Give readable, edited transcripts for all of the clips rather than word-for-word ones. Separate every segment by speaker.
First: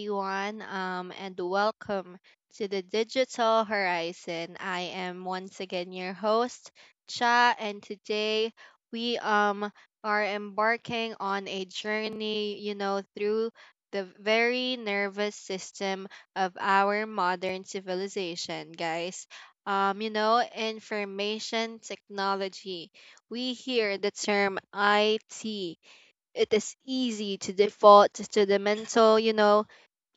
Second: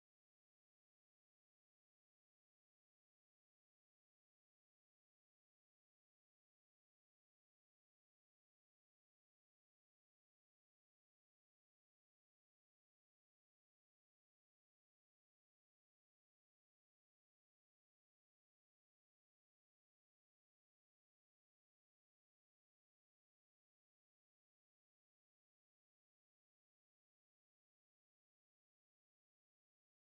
Speaker 1: everyone, and welcome to the Digital Horizon. I am once again your host, Cha, and today we are embarking on a journey, through the very nervous system of our modern civilization, guys. Information technology. We hear the term IT. It is easy to default to the mental,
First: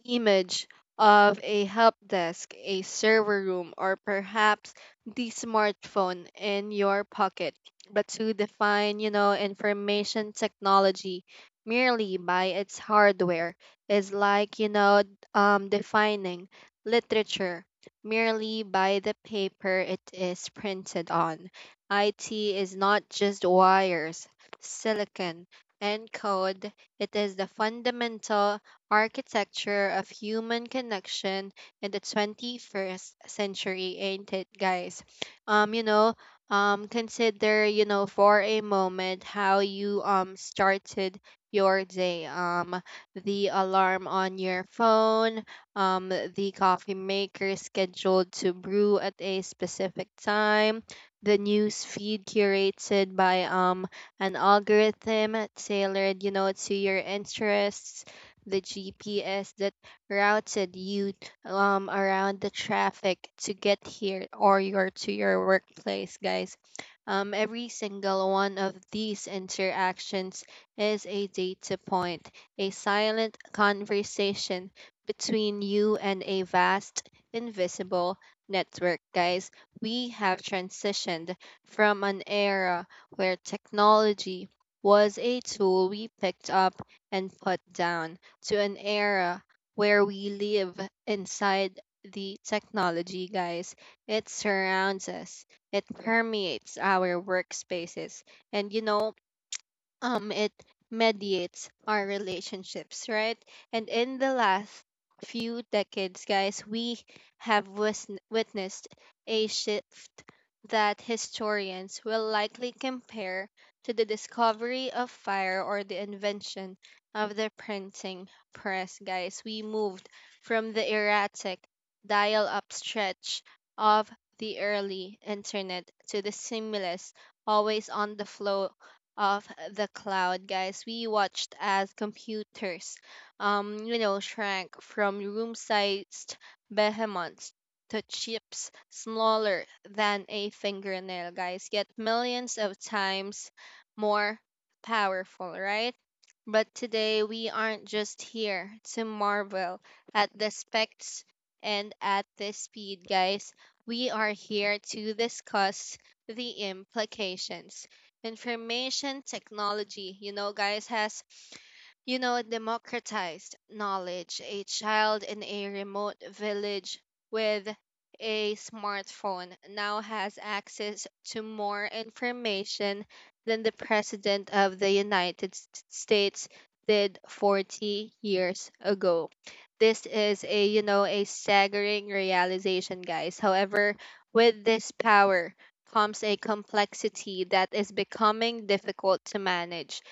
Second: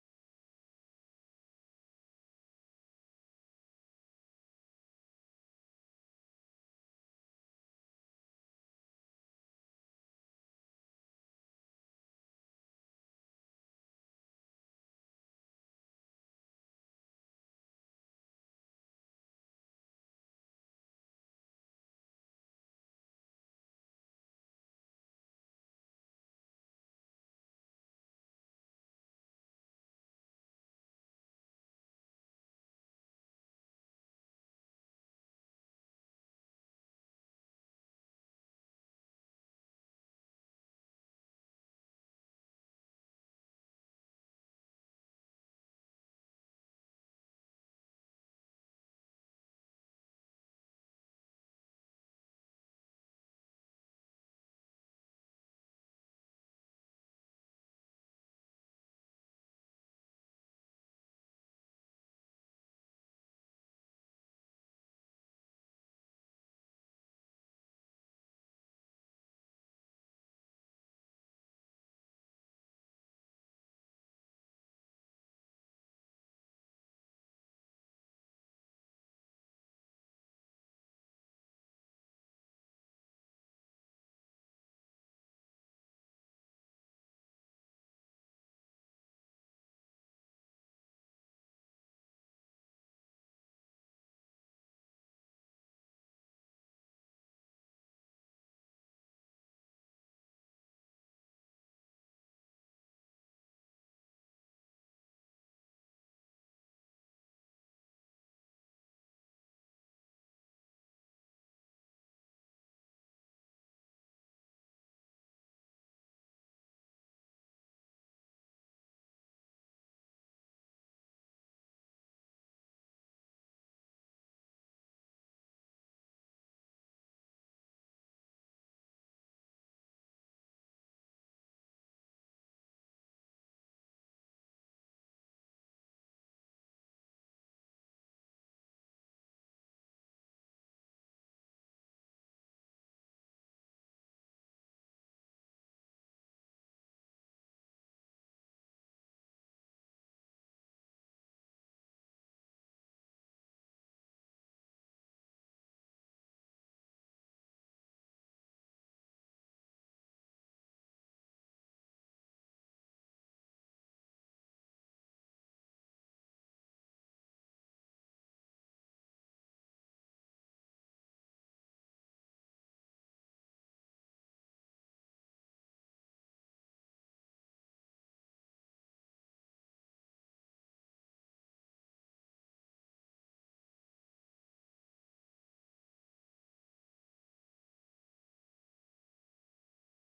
Speaker 1: image of a help desk, a server room, or perhaps the smartphone in your pocket. But to define, information technology merely by its hardware is like, defining literature merely by the paper it is printed on. IT is not just wires, silicon, and code. It is the fundamental architecture of human connection in the 21st century, ain't it, guys? Um, you know, Consider, for a moment how you started your day. The alarm on your phone, the coffee maker scheduled to brew at a specific time, the news feed curated by an algorithm tailored, to your interests. The GPS that routed you, around the traffic to get here, or your to your workplace, guys. Every single one of these interactions is a data point, a silent conversation between you and a vast, invisible network, guys. We have transitioned from an era where technology was a tool we picked up and put down to an era where we live inside the technology, guys. It surrounds us, it permeates our workspaces. And, it mediates our relationships, right? And in the last few decades, guys, we have witnessed a shift that historians will likely compare to the discovery of fire or the invention of the printing press. Guys, we moved from the erratic dial up stretch of the early internet to the seamless, always on the flow of the cloud, guys. We watched as computers, shrank from room-sized behemoths to chips smaller than a fingernail, guys, yet millions of times more powerful, right? But today we aren't just here to marvel at the specs and at the speed, guys. We are here to discuss the implications. Information technology, guys, has, democratized knowledge. A child in a remote village with a smartphone now has access to more information than the President of the United States did 40 years ago. This is, a staggering realization, guys. However, with this power comes a complexity that is becoming difficult to manage.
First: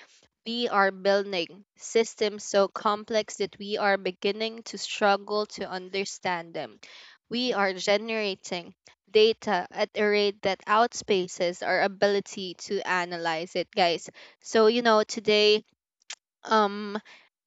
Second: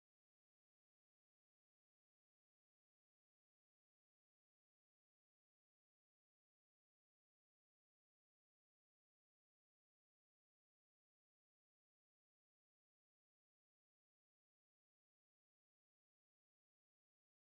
Speaker 1: We are building systems so complex that we are beginning to struggle to understand them. We are generating data at a rate that outspaces our ability to analyze it, guys. So, today, um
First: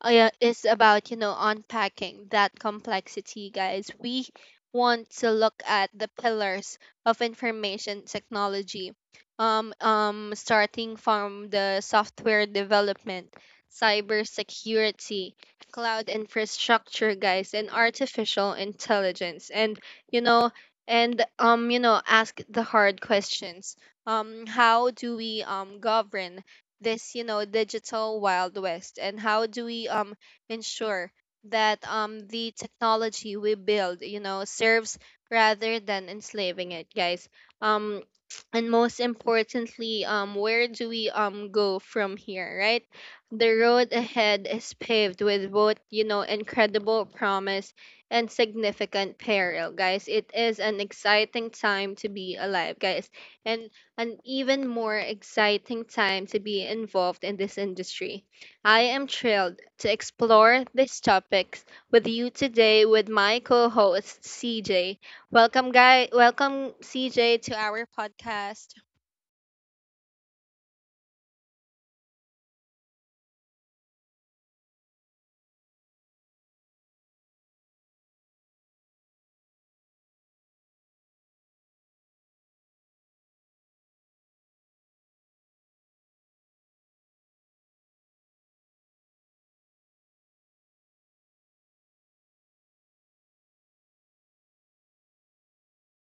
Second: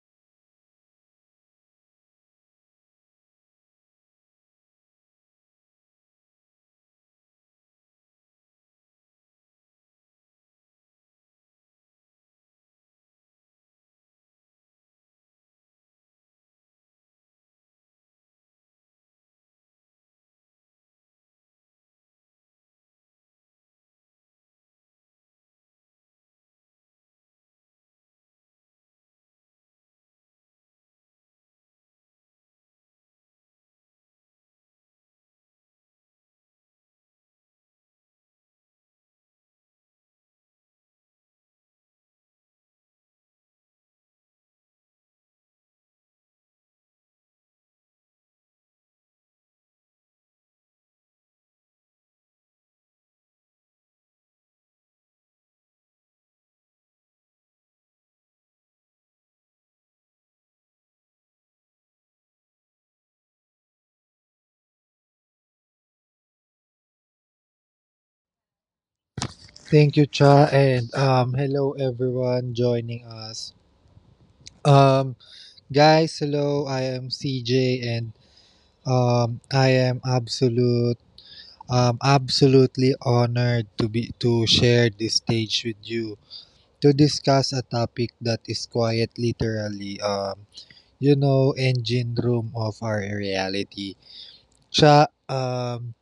Speaker 1: yeah, is about, unpacking that complexity, guys. We want to look at the pillars of information technology, starting from the software development, cybersecurity, cloud infrastructure, guys, and artificial intelligence. And, you know ask the hard questions. How do we govern this, digital wild west? And how do we ensure that the technology we build, serves rather than enslaving it, guys? um and most importantly, where do we go from here, right? The road ahead is paved with both, incredible promise and significant peril, guys. It is an exciting time to be alive, guys, and an even more exciting time to be involved in this industry. I am thrilled to explore these topics with you today with my co-host CJ. Welcome CJ to our podcast.
Speaker 2: Thank you, Cha, and hello everyone joining us. Um, Guys, hello. I am CJ, and I am absolutely honored to be to share this stage with you to discuss a topic that is quite literally, engine room of our reality. Cha,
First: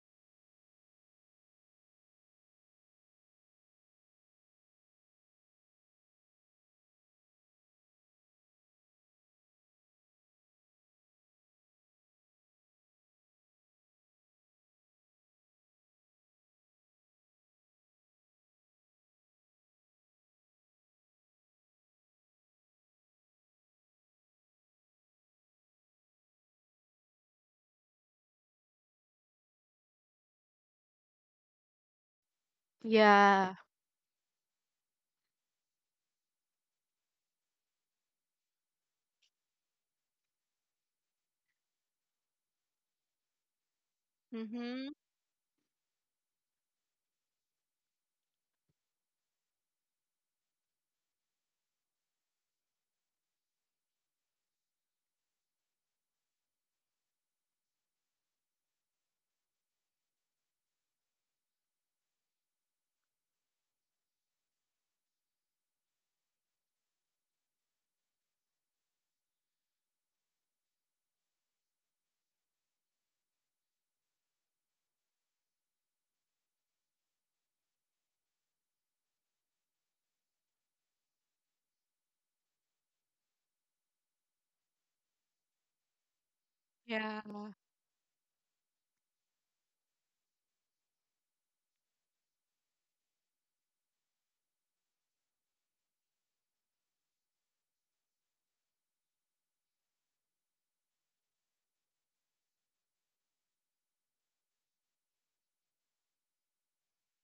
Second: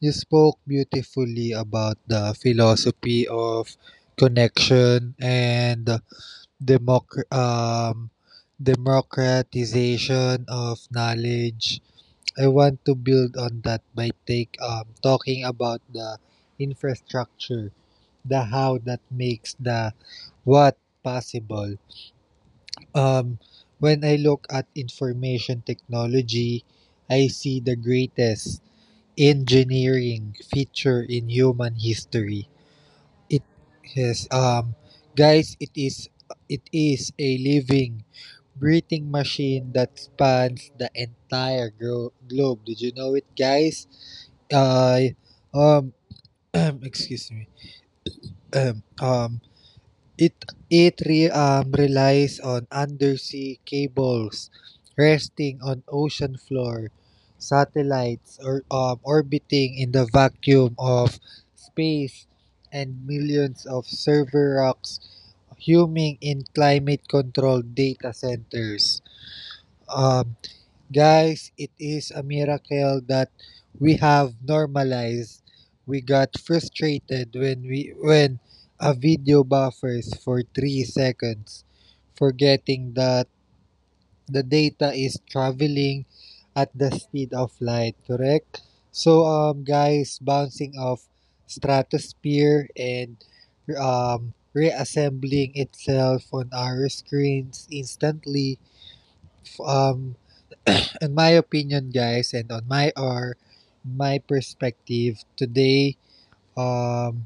Speaker 2: you spoke beautifully about the philosophy of connection and democ- um, democratization of knowledge. I want to build on that by take talking about the infrastructure, the how that makes the what possible. Um, when I look at information technology, I see the greatest engineering feature in human history it
Speaker 1: Yeah.
Speaker 2: yes, um, Guys, it is a living, breathing machine that spans the entire globe. Did you know it, guys?
Speaker 1: Mhm.
Speaker 2: Uh, um, excuse me. Um, um, it it relies on undersea cables resting on ocean floor, satellites or orbiting in the vacuum of space, and millions of server rocks huming in climate controlled data centers. Um, Guys, it is a miracle that we have normalized. We got frustrated when a video buffers for 3 seconds, forgetting that the data is traveling at the
Speaker 1: Yeah.
Speaker 2: speed of light, correct? So, guys, bouncing off stratosphere and reassembling itself on our screens instantly. Um, in my opinion, guys, and on my perspective, um,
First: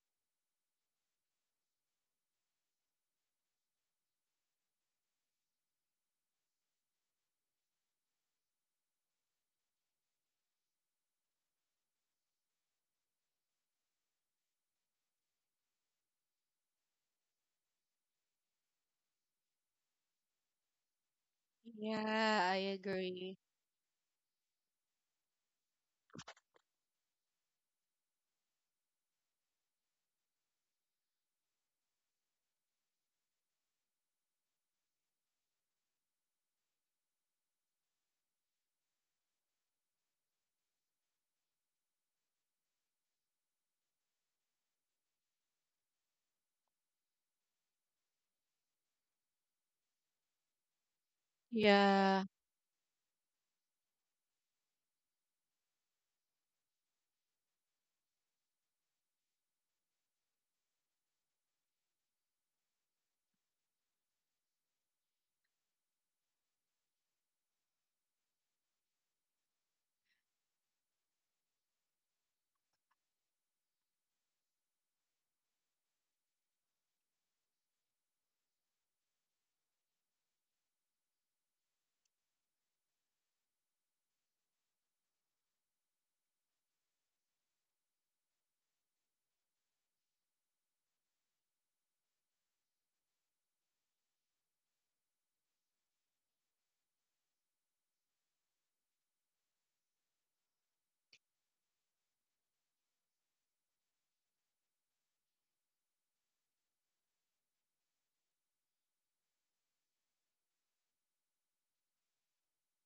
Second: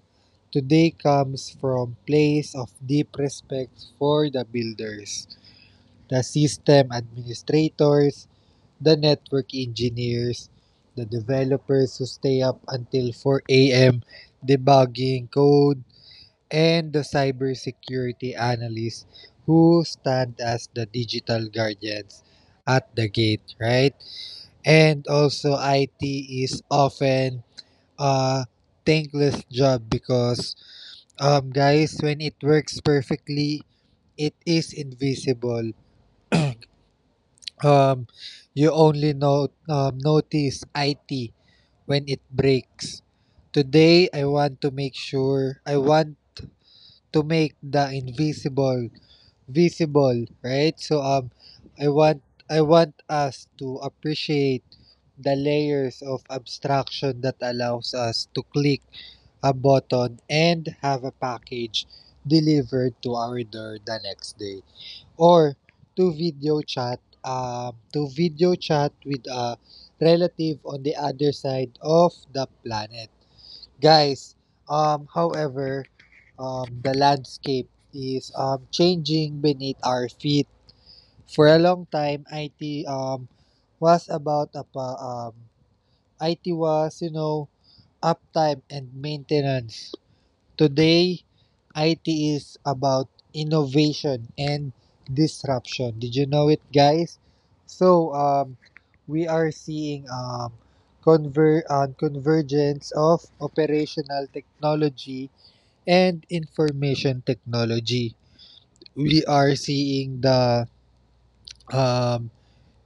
Speaker 2: today comes from place of deep respect for the builders, the system administrators, the network engineers, the developers who stay up until 4 a.m. debugging code, and the cybersecurity analysts who stand as the digital guardians
Speaker 1: Yeah, I
Speaker 2: at the
Speaker 1: agree.
Speaker 2: gate, right? And also, IT is often a thankless job because, guys, when it works perfectly, it is invisible. Um, you only know notice IT when it breaks. Today, I want to make the invisible visible, right? So, I want,
Speaker 1: Yeah.
Speaker 2: I want us to appreciate the layers of abstraction that allows us to click a button and have a package delivered to our door the next day. Or to to video chat with a relative on the other side of the planet. Guys, however, the landscape is changing beneath our feet. For a long time, IT um, was about apa, um, IT was, uptime and maintenance. Today, IT is about innovation and disruption. Did you know it, guys? So, we are seeing convergence of operational technology and information technology. We are seeing the um,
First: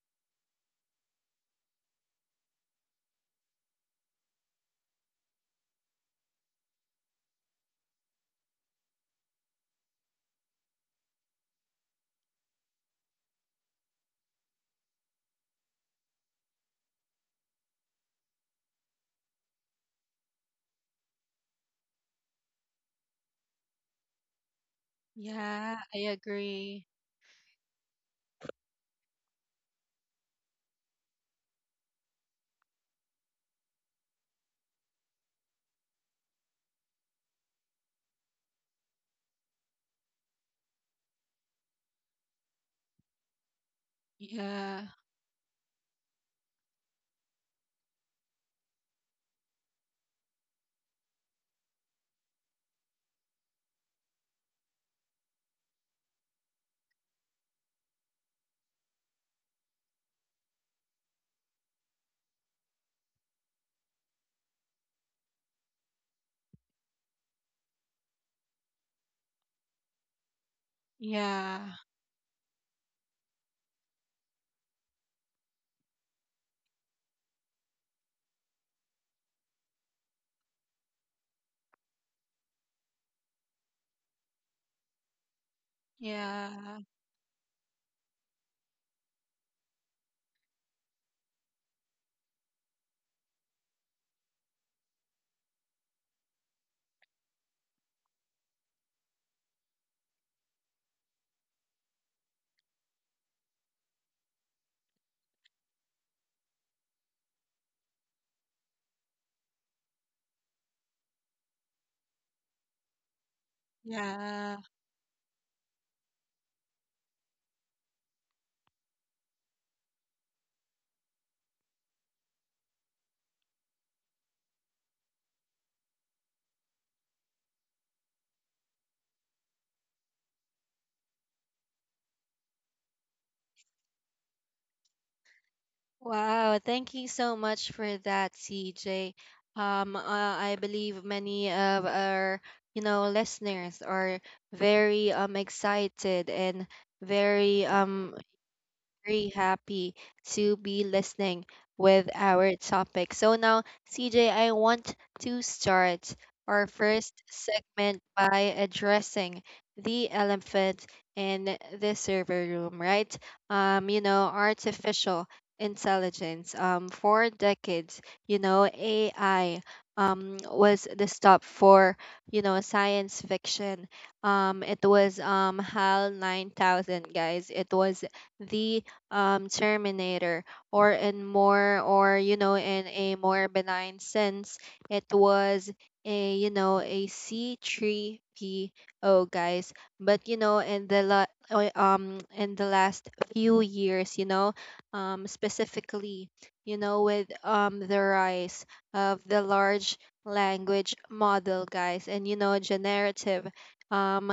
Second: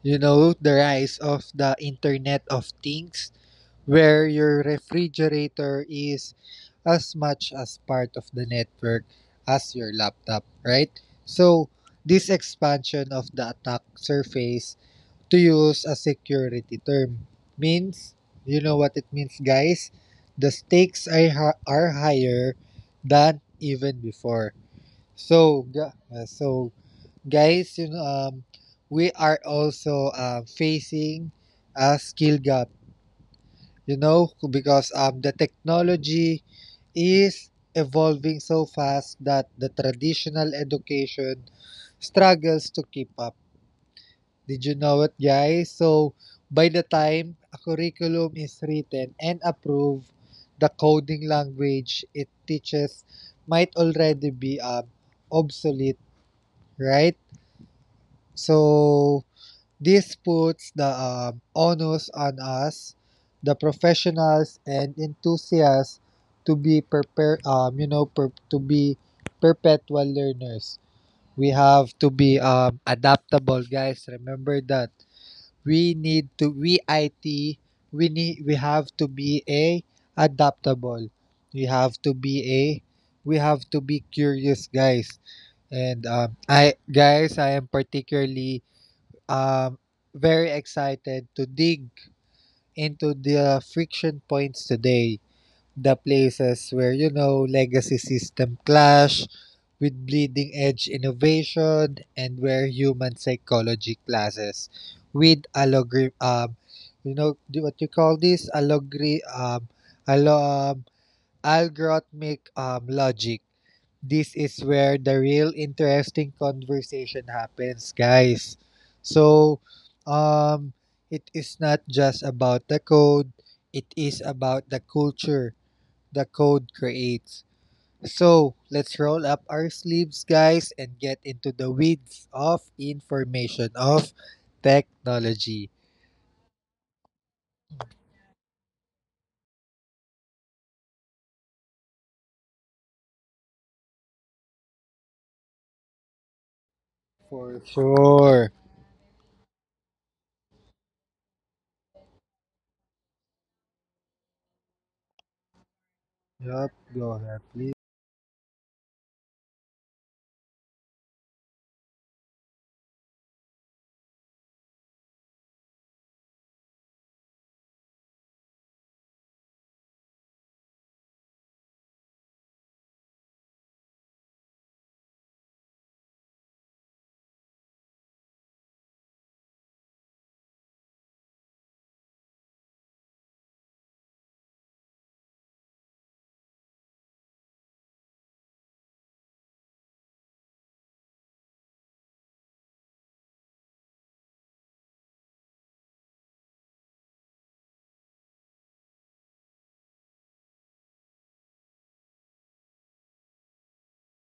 Speaker 2: you know the rise of the Internet of Things, where your refrigerator is as much as part of the network as your laptop, right? So this expansion of the attack surface to use a security term means you know what it means guys the stakes are, are higher than even before. So,
Speaker 1: Yeah, I agree.
Speaker 2: guys, we are also facing a skill gap. You know, because the technology is evolving so fast that the traditional education struggles to keep up. Did you
Speaker 1: Yeah.
Speaker 2: know it, guys? So, by the time a curriculum is written and approved, the coding language it teaches might already be obsolete, right? So this puts the onus on us, the professionals and enthusiasts, to be prepared. To be perpetual learners. We
Speaker 1: Yeah.
Speaker 2: have to be adaptable, guys. Remember that we need to. We IT. We need. We have to be a adaptable. We have to be a. We have to be curious, guys. And
Speaker 1: Yeah.
Speaker 2: I am particularly um, very excited to dig into the friction points today, the places where, you know, legacy system clash with bleeding edge innovation and where human psychology clashes with algorithm, you know, do what you call this? Algori- alo- algorithmic logic. This
Speaker 1: Yeah.
Speaker 2: is where the real interesting conversation happens, guys. So, um, it is not just about the code, it is about the culture the code creates. So, let's roll up our sleeves, guys, and get into the weeds of information of technology.
Speaker 1: Wow, thank you so much for that, CJ. Um, uh, I believe many of our, listeners are very excited and
Speaker 2: For
Speaker 1: very um
Speaker 2: sure.
Speaker 1: very happy to be listening with our topic. So now, CJ, I want to start our
Speaker 2: Yup, go
Speaker 1: first
Speaker 2: ahead, please.
Speaker 1: segment by addressing the elephant in the server room, right? Artificial intelligence. For decades, AI was the stop for, science fiction. It was HAL 9000, guys. It was the, Terminator, or, in a more benign sense, it was a C3PO, guys. But, in the in the last few years, specifically, with the rise of the large language model, guys, and, generative um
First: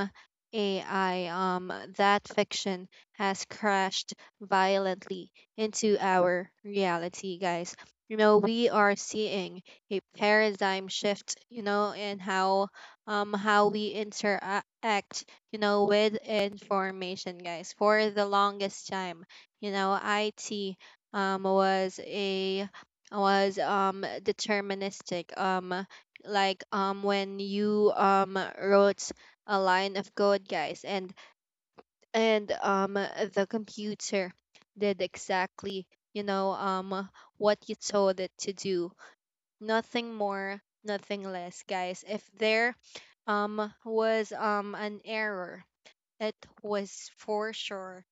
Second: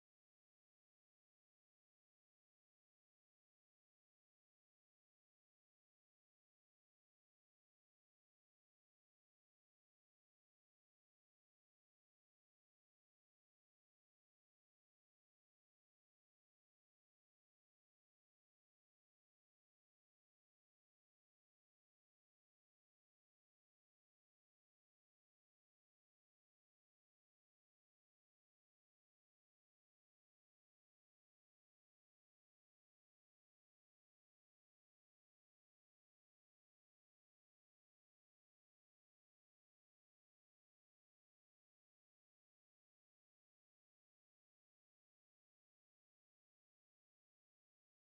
Speaker 1: AI, that fiction has crashed violently into our reality, guys. We are seeing a paradigm shift, in how we interact, with information, guys. For the longest time, IT was a was deterministic. Like, when you wrote a line of code, guys, and the computer did exactly, you know um what you told it to do, nothing more, nothing less, guys. If there was an error, it was for sure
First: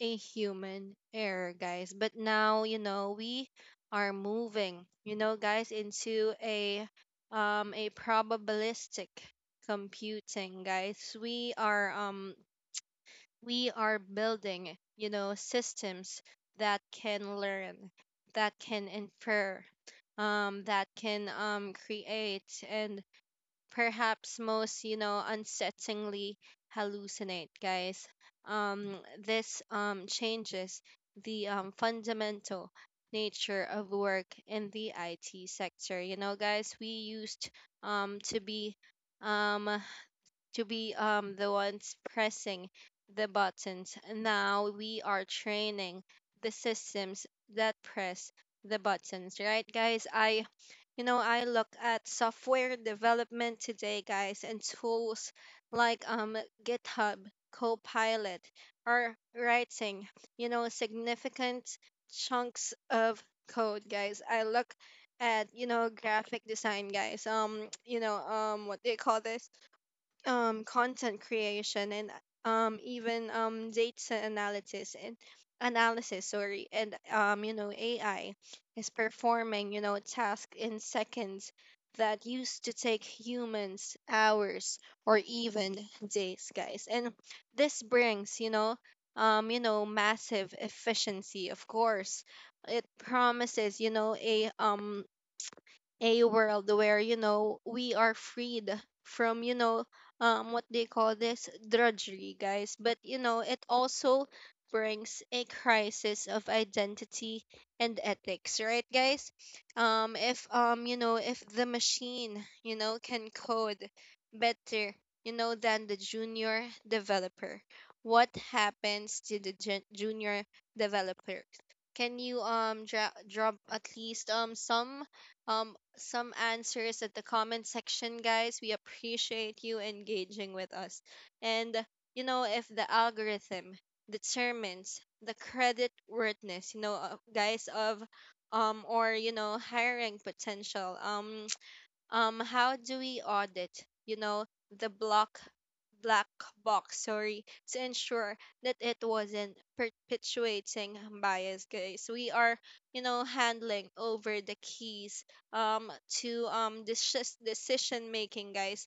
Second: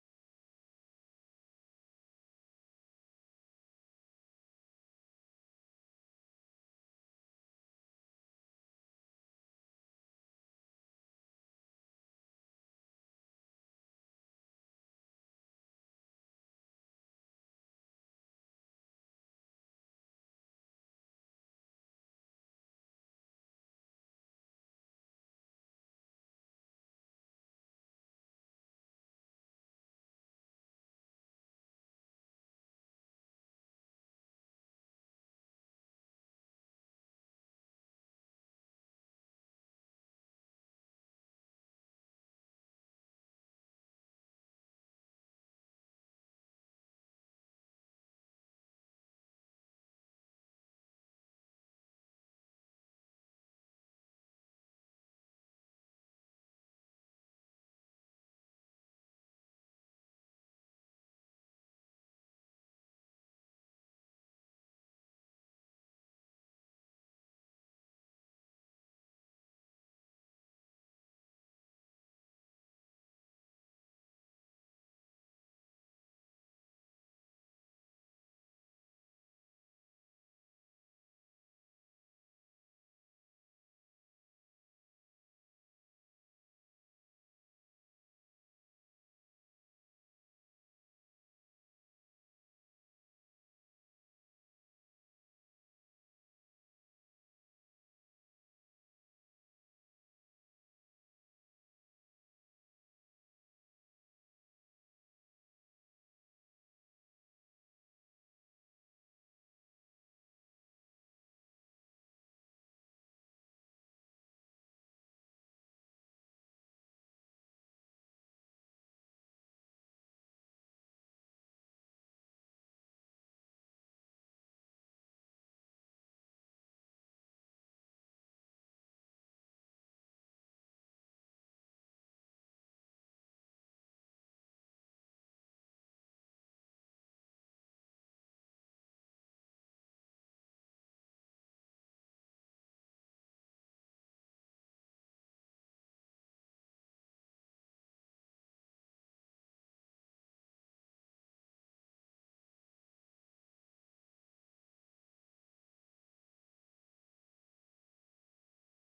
Speaker 1: a human error, guys. But now, we are moving, guys, into a probabilistic computing, guys. We are building, systems that can learn, that can infer, that can, create, and perhaps most, unsettlingly, hallucinate, guys. Um, this changes the fundamental nature of work in the IT sector. Guys, we used, um, to be um, to be the ones pressing the buttons. Now we are training the systems that press the buttons, right, guys? I look at software development today, guys, and tools like, GitHub, Copilot are writing, significant chunks of code, guys. I look at, graphic design, guys, what do you call this, content creation, and even data analysis and analysis, sorry, and, AI is performing, tasks in seconds that used to take humans hours or even days, guys. And this brings, massive efficiency. Of course, it promises, a world where, we are freed from, what they call this drudgery, guys. But, it also brings a crisis of identity and ethics, right, guys? If, if the machine, can code better, than the junior developer, what happens to the junior developer? Can you, drop at least, some answers at the comment section, guys? We appreciate you engaging with us. And, if the algorithm determines the credit worthiness, guys, of, or, hiring potential, how do we audit, the block black box, sorry, to ensure that it wasn't perpetuating bias, guys? We are, handling over the keys, to this decision making, guys,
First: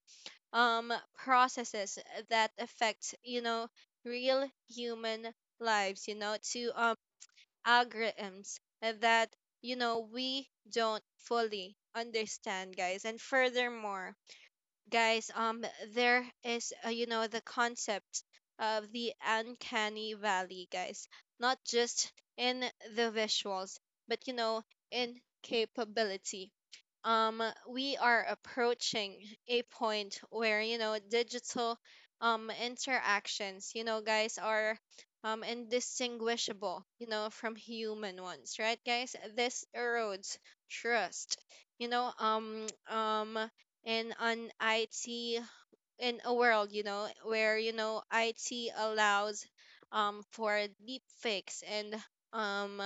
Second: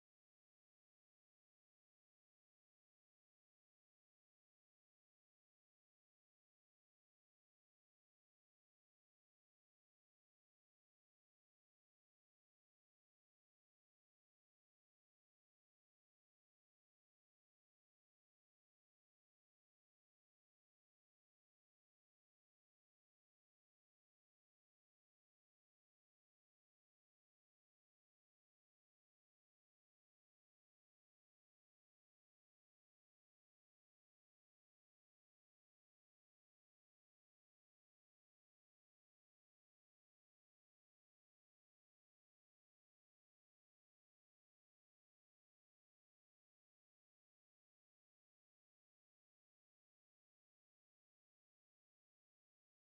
Speaker 1: um processes that affect, real human lives, to algorithms that, we don't fully understand, guys. And furthermore, guys, there is, the concept of the uncanny valley, guys, not just in the visuals, but, in capability. um we are approaching a point where, digital interactions, guys, are indistinguishable, from human ones, right, guys? This erodes trust, you know um um in on IT, in a world, where, IT allows for deep fakes and um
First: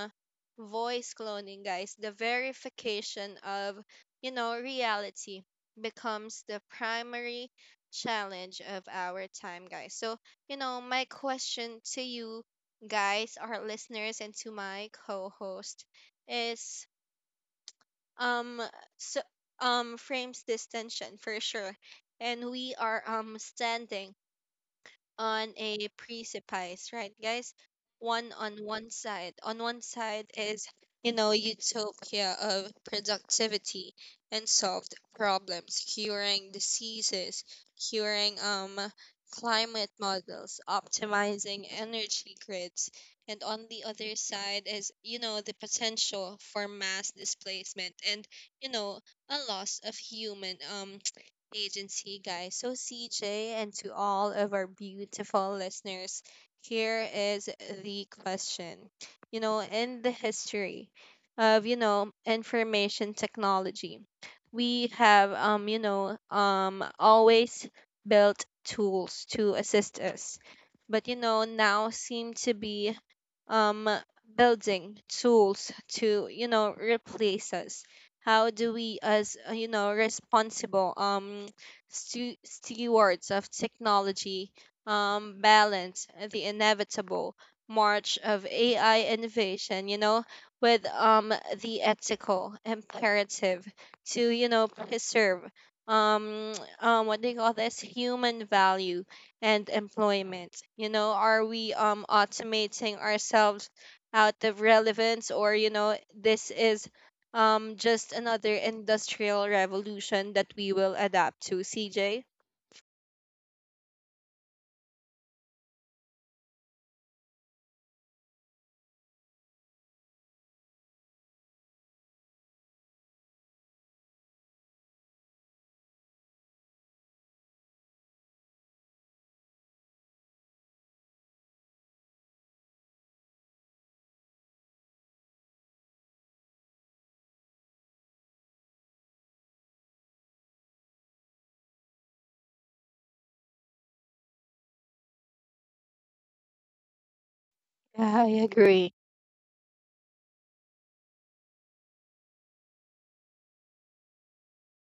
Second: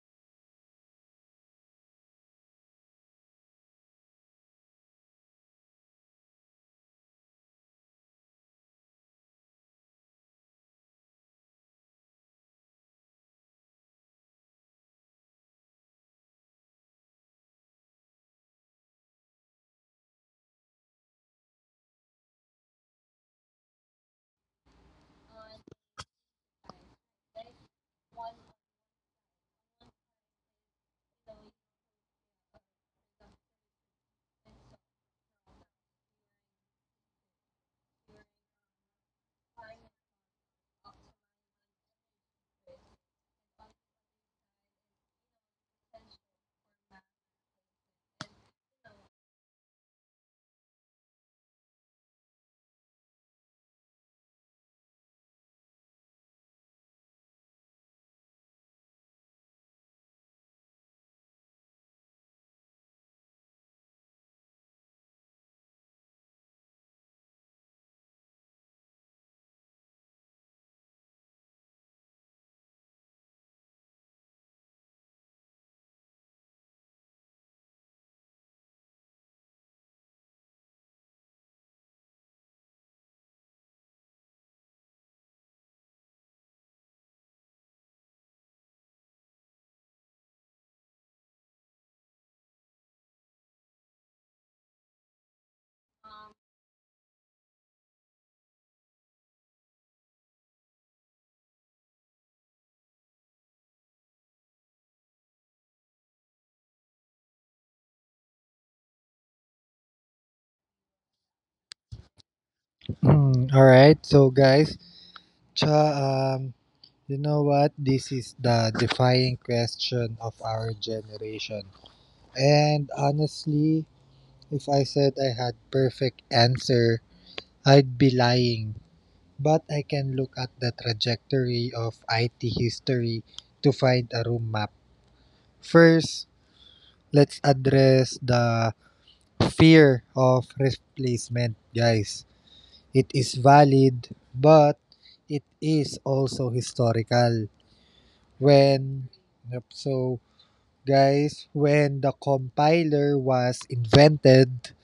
Speaker 1: voice cloning, guys. The verification of, reality becomes the primary challenge of our time, guys. So, my question to you, guys, our listeners, and to my co-host is, um so frames this tension for sure, and we are standing on a precipice, right, guys? One on one side. On one side is, utopia of productivity and solved problems, curing diseases, curing, climate models, optimizing energy grids. And on the other side is, the potential for mass displacement and, you know, a loss of human agency, guys. So, CJ, and to all of our beautiful listeners, here is the question. In the history of, information technology, we have, always built tools to assist us. But, now seem to be um building tools to, replace us. How do we, as, responsible, stewards of technology, balance the inevitable march of AI innovation, with the ethical imperative to, preserve, um what do you call this, human value and employment? Are we automating ourselves out of relevance? Or this is just another industrial revolution that we will adapt to, CJ?
Speaker 2: All right, so guys, cha, you know what? This is the defining question of our generation. And honestly, if I said I had perfect answer, I'd be lying. But I can look at the trajectory of IT history to find a room map. First, let's address the fear of replacement, guys. It is valid, but it is also historical.
Speaker 1: Yeah, I agree.
Speaker 2: When Yep, so Guys, when the compiler was invented,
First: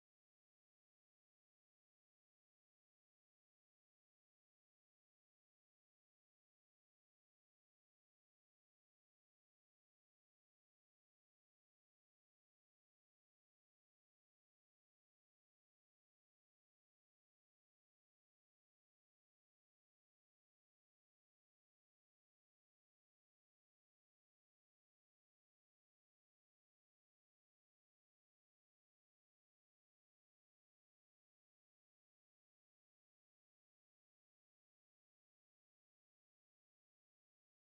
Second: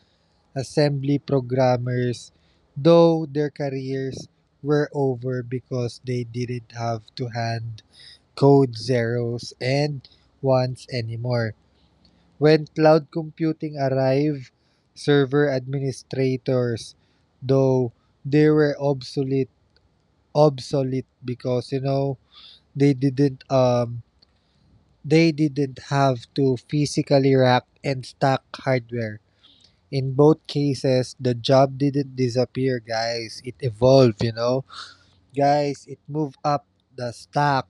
Speaker 2: assembly programmers, though their careers were over because they didn't have to hand code zeros and ones anymore. When cloud computing arrived, server administrators, though they were obsolete because they didn't um they didn't have to physically rack and stack hardware. In both cases, the job didn't disappear, guys. It evolved, you know. Guys, it moved up the stack.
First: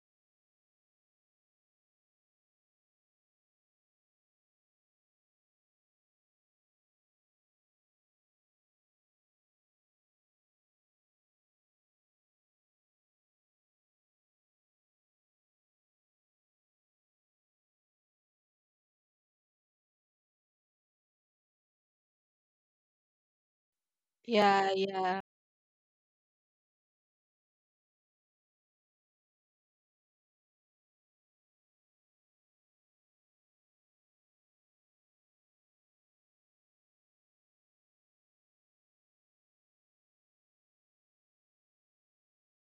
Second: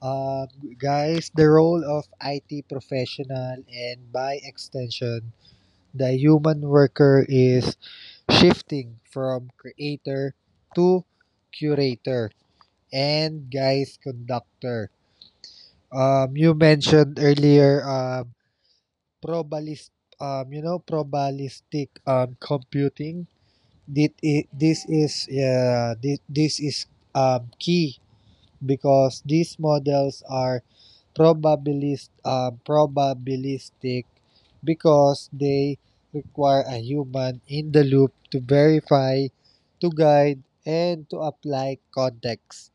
Speaker 2: Um, Guys, the role of IT professional and by extension, the human worker is shifting from creator to curator and guys conductor. You mentioned earlier probalis- probabilistic computing.
Speaker 1: Yeah, yeah.
Speaker 2: This is key because these models are probabilistic because they require a human in the loop to verify, to guide, and to apply context.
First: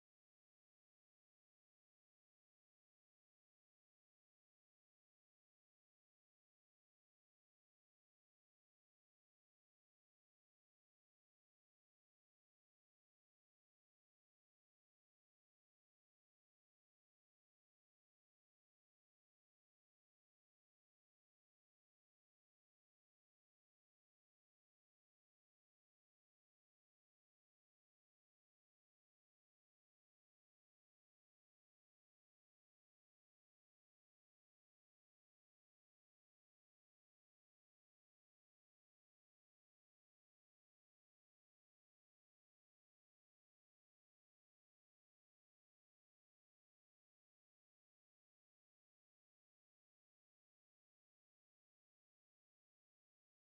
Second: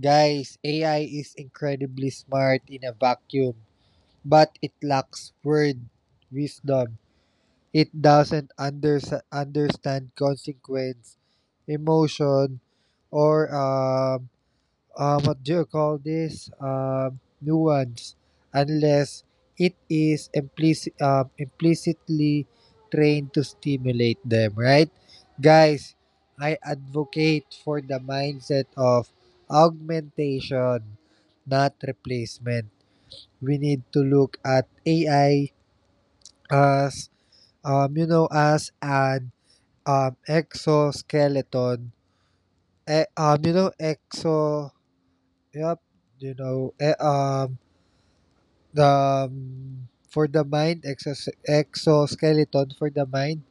Speaker 2: Guys, AI is incredibly smart in a vacuum, but it lacks word wisdom. It doesn't unders- understand consequence, emotion, or what do you call this? Nuance, unless it is implicitly trained to stimulate them, right? Guys, I advocate for the mindset of augmentation, not replacement. We need to look at AI as as an exoskeleton. Eh, you know exo yep you know eh, the for the mind exos- Exoskeleton for the mind.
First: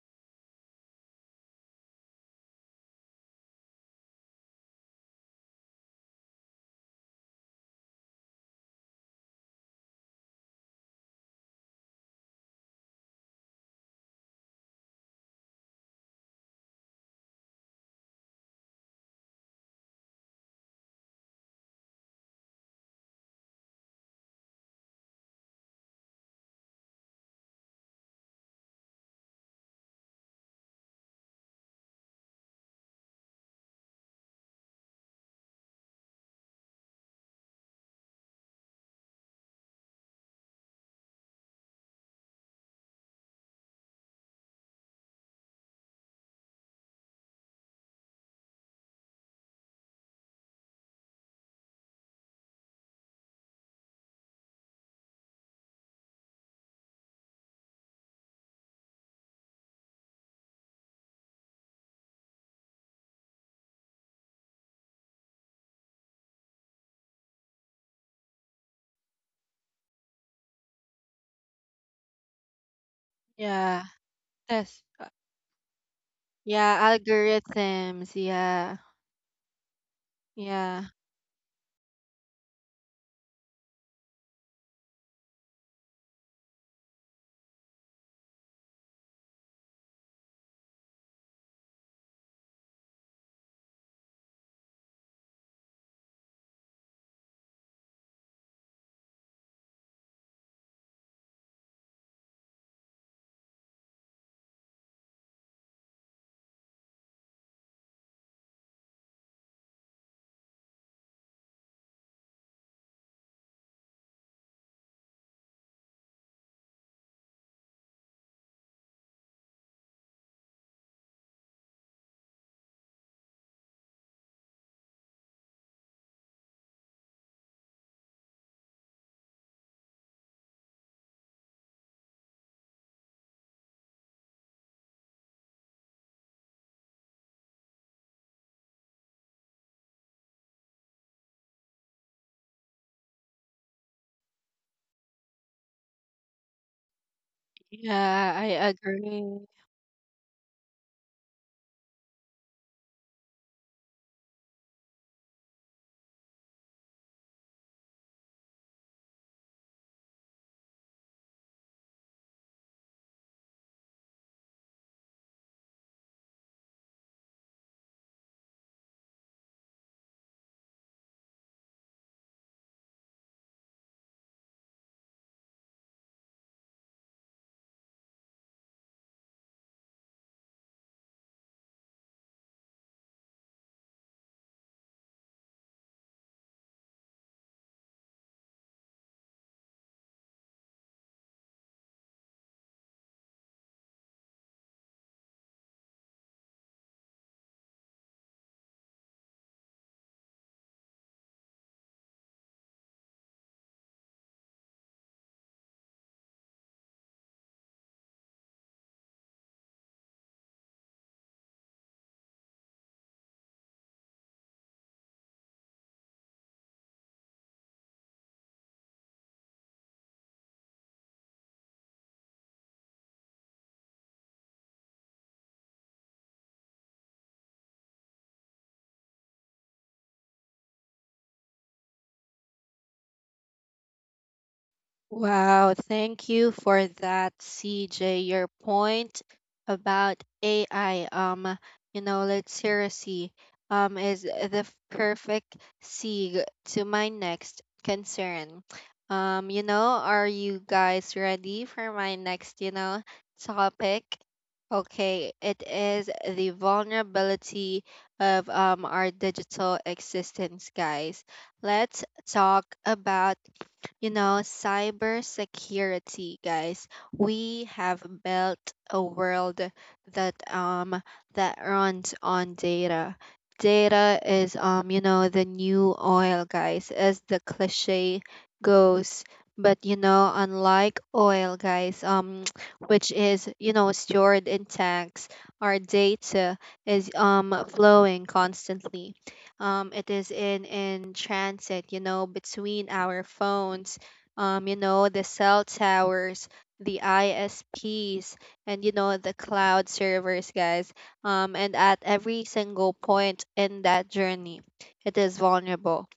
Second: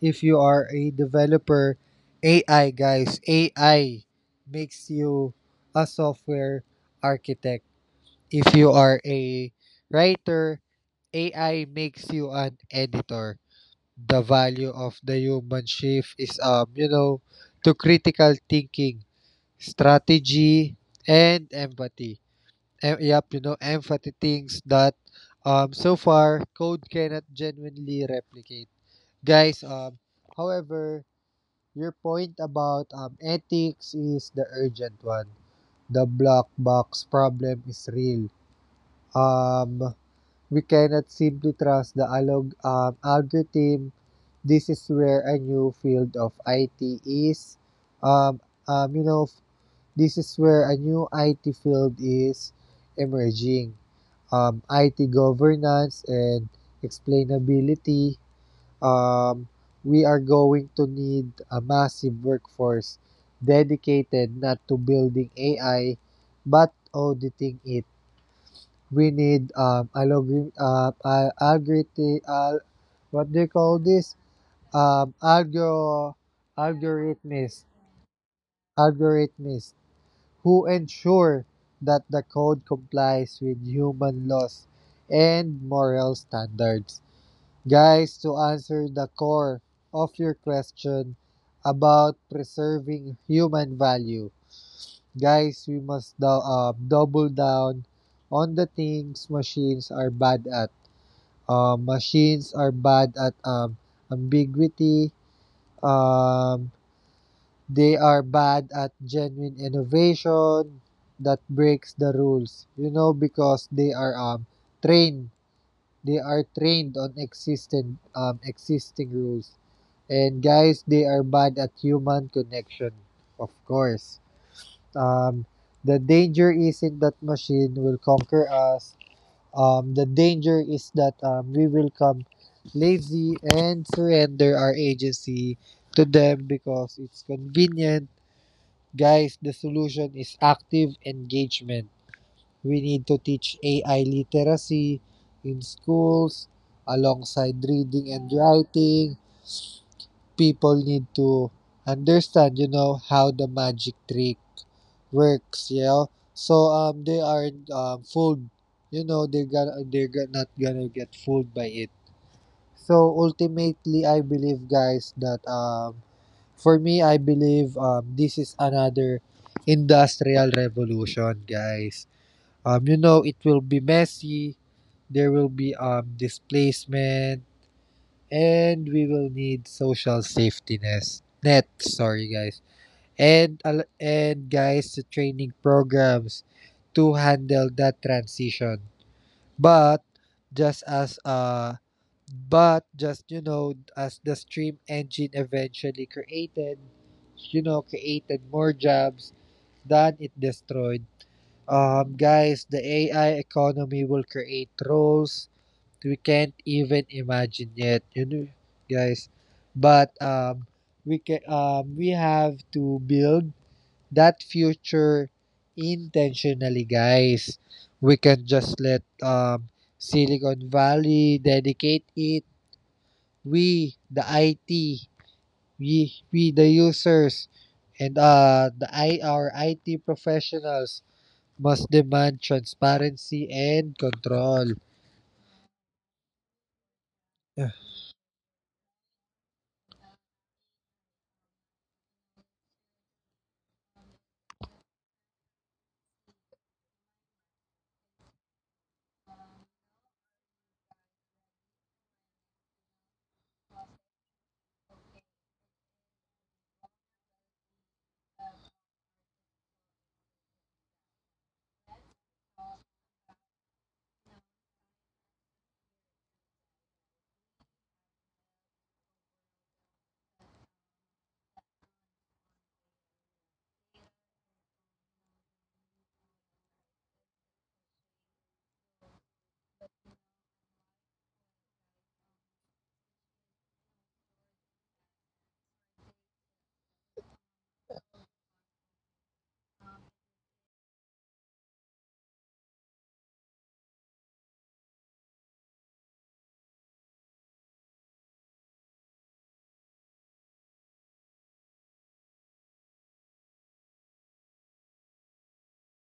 Speaker 2: If you are a developer, AI makes you a software architect. If you are a writer, AI makes you an editor. The value of the human shift is to critical thinking, strategy, and empathy. Empathy, things that so far code cannot genuinely replicate. Guys, however, your point about ethics is the urgent one. The black box problem is real. Um, we cannot simply trust the algorithm. This is where a new field of IT is, um, you know, This is where a new IT field is emerging. IT governance and explainability. Um, we are going to need a massive workforce dedicated not to building AI but auditing it. We need algori- al- algorithm, al- what do you call
Speaker 1: Yeah.
Speaker 2: this?
Speaker 1: Yes.
Speaker 2: Algo,
Speaker 1: Yeah,
Speaker 2: algorithms,
Speaker 1: algorithms. Yeah.
Speaker 2: algorithms who
Speaker 1: Yeah.
Speaker 2: ensure that the code complies with human laws and moral standards. Guys, to answer the core of your question about preserving human value, guys, we must double down on the things machines are bad at. Machines are bad at ambiguity, um, they are bad at genuine innovation that breaks the rules, you know, because trained they are trained on existing existing rules, and guys they are bad at human connection, of course. um the danger isn't that machine will conquer us. The danger is that, we will come lazy and surrender our agency to them because it's convenient. Guys, the solution is active engagement. We need to teach AI literacy in schools alongside reading and
Speaker 1: Yeah, I
Speaker 2: writing.
Speaker 1: agree.
Speaker 2: People need to understand, you know, how the magic trick works, you know. So they aren't fooled. You know, they're not gonna get fooled by it. So ultimately I believe guys I believe this is another industrial revolution, guys. You know, it will be messy. There will be displacement, and we will need social safety nets. Net, sorry, guys. And guys, the training programs to handle that transition. But just as uh, But just, you know, as the stream engine eventually created more jobs than it destroyed. Guys, the AI economy will create roles we can't even imagine yet. You know, guys, but we have to build that future intentionally, guys. We can just let Silicon Valley dedicate it. we the IT, we the users, and the I our IT professionals must demand transparency and control.
Speaker 1: Wow, thank you for that,
Speaker 2: Yeah.
Speaker 1: CJ. Your point about AI, let's seriously, is the perfect segue to my next concern. Are you guys ready for my next, topic? Okay, it is the vulnerability of our digital existence, guys. Let's talk about, cybersecurity, guys. We have built a world that that runs on data. Data is, the new oil, guys, as the cliche goes. But you know, unlike oil, guys, which is, stored in tanks, our data is flowing constantly. It is in transit, you know, between our phones, you know, the cell towers, the ISPs, and you know, the cloud servers, guys. And at every single point in that journey it is vulnerable,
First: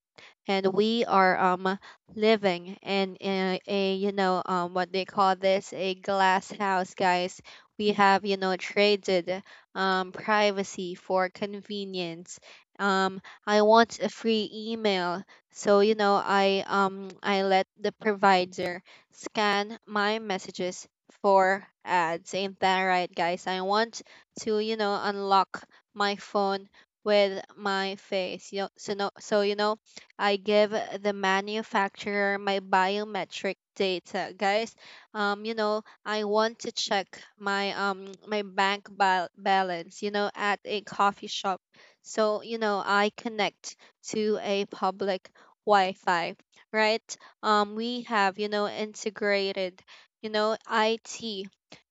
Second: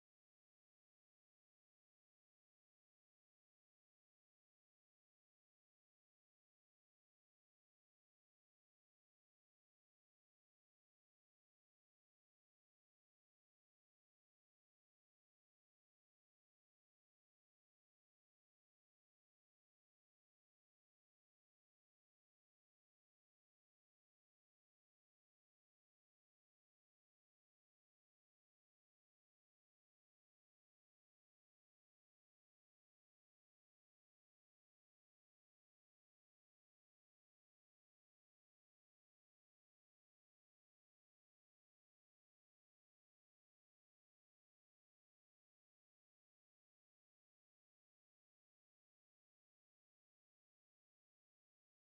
Speaker 1: and we are living in a you know, what they call this, a glass house, guys. We have, you know, traded privacy for convenience. um I want a free email, so you know, I let the provider scan my messages for ads. Ain't that right, guys? I want to, you know, unlock my phone with my face, you know, so no so you know, I give the manufacturer my biometric data. Guys, you know, I want to check my bank balance, you know, at a coffee shop. So, you know, I connect to a public Wi-Fi, right? We have, you know, integrated, you know, IT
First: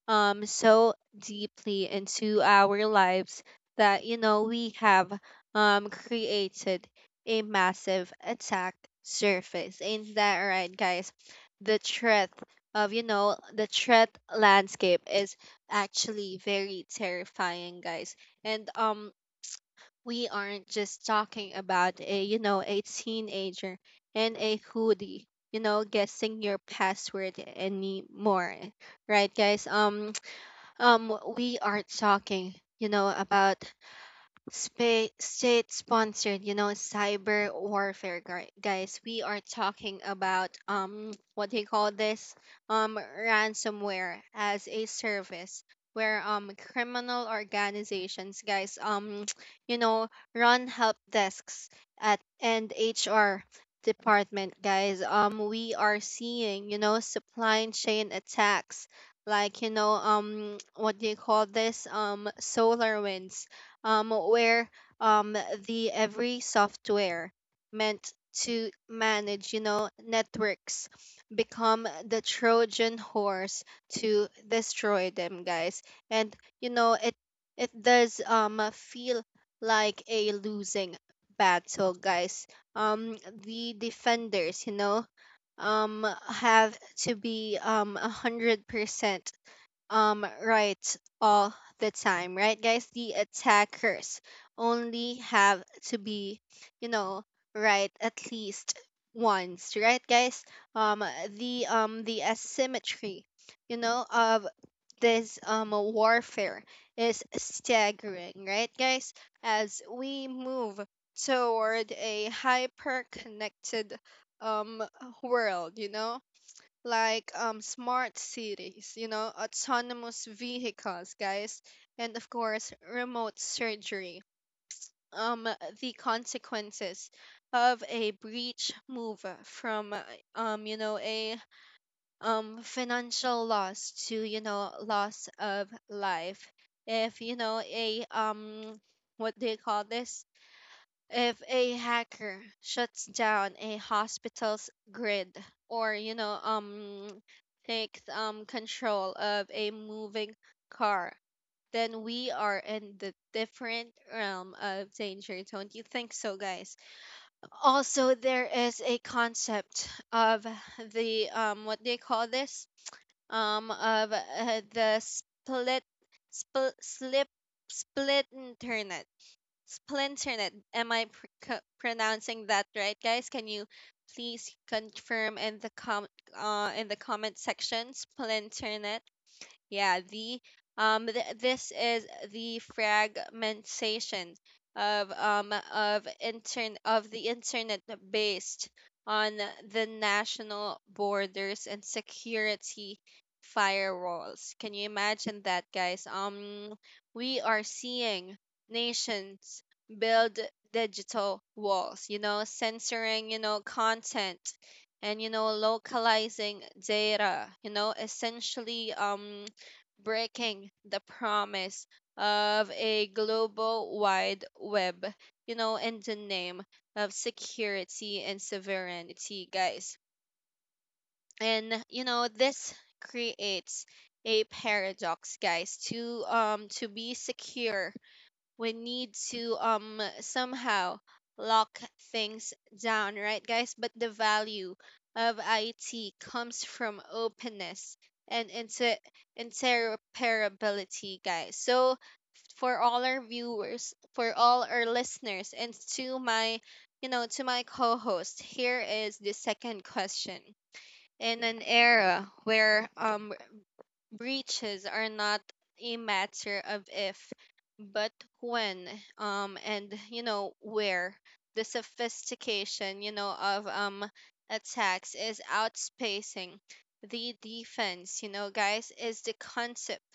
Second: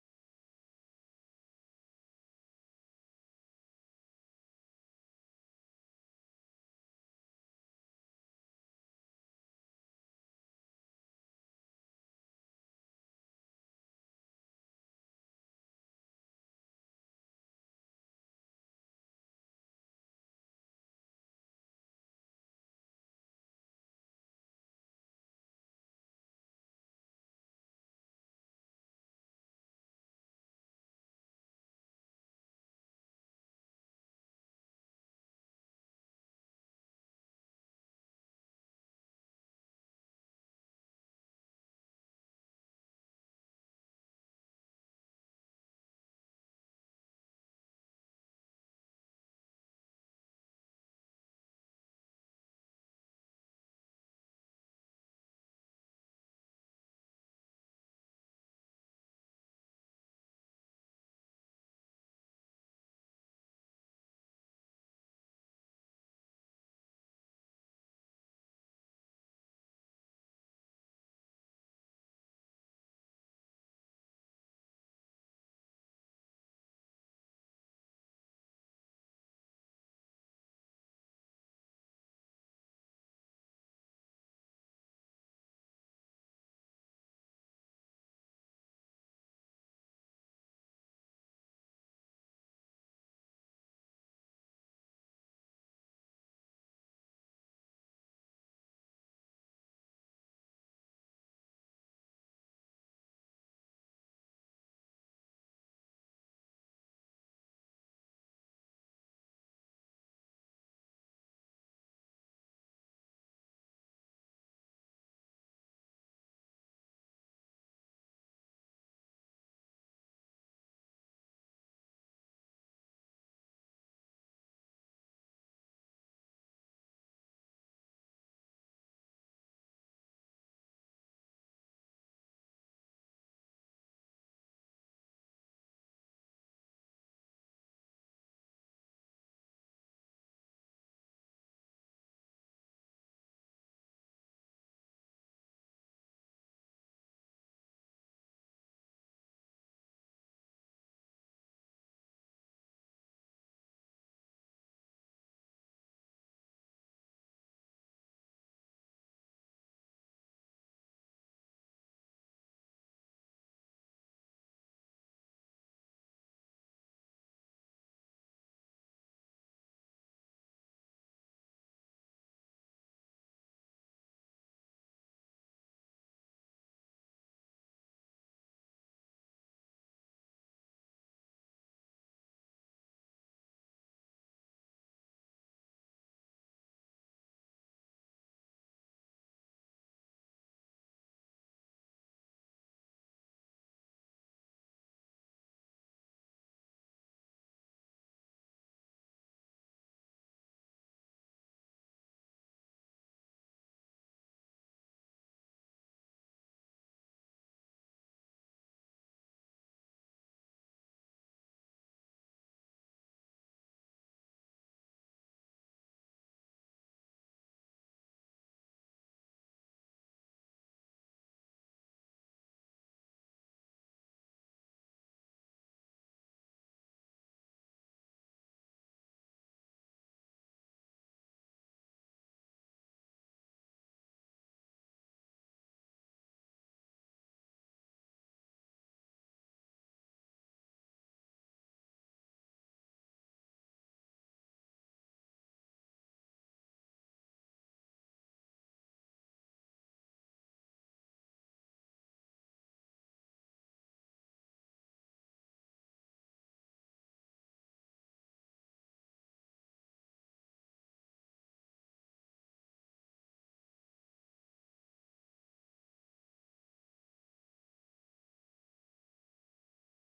Speaker 1: so deeply into our lives that you know, we have created a massive attack surface. Ain't that right, guys? The threat of, the threat landscape is actually very terrifying, guys. And we aren't just talking about, a you know, a teenager and a hoodie, you know, guessing your password anymore, right, guys? We are talking, you know, about state sponsored, you know, cyber warfare, guys. We are talking about what they call this, ransomware as a service, where criminal organizations, guys, you know, run help desks at and HR department, guys. We are seeing, you know, supply chain attacks like, you know, what do you call this, solar winds, where, um, the every software meant to manage, you know, networks become the Trojan horse to destroy them, guys. And you know, it does feel like a losing battle, guys. Um, the defenders, you know, have to be 100% right all the time, right, guys? The attackers only have to be, you know, right at least once, right, guys? um the asymmetry, you know, of this warfare is staggering, right, guys? As we move toward a hyper connected um world, you know, like, smart cities, you know, autonomous vehicles, guys, and of course, remote surgery. Um, the consequences of a breach move from you know, a financial loss to, you know, loss of life. If you know, a what do you call this? If a hacker shuts down a hospital's grid or, you know, takes control of a moving car, then we are in the different realm of danger, don't you think so, guys? Also, there is a concept of the, what do you call this of the spl- slip split internet. Splinternet. Am I pronouncing that right, guys? Can you please confirm in the com in the comment section, Splinternet? Yeah, the this is the fragmentation of, of intern of the internet based on the national borders and security firewalls. Can you imagine that, guys? We are seeing nations build digital walls, you know, censoring, you know, content, and you know, localizing data, you know, essentially breaking the promise of a global wide web, you know, in the name of security and sovereignty, guys. And you know, this creates a paradox, guys. To be secure, we need to somehow lock things down, right, guys? But the value of IT comes from openness and interoperability, guys. So for all our viewers, for all our listeners, and to my, to my co-host, here is the second question. In an era where breaches are not a matter of if, but when, and you know, where the sophistication, you know, of attacks is outspacing the defense. You know, guys, is the concept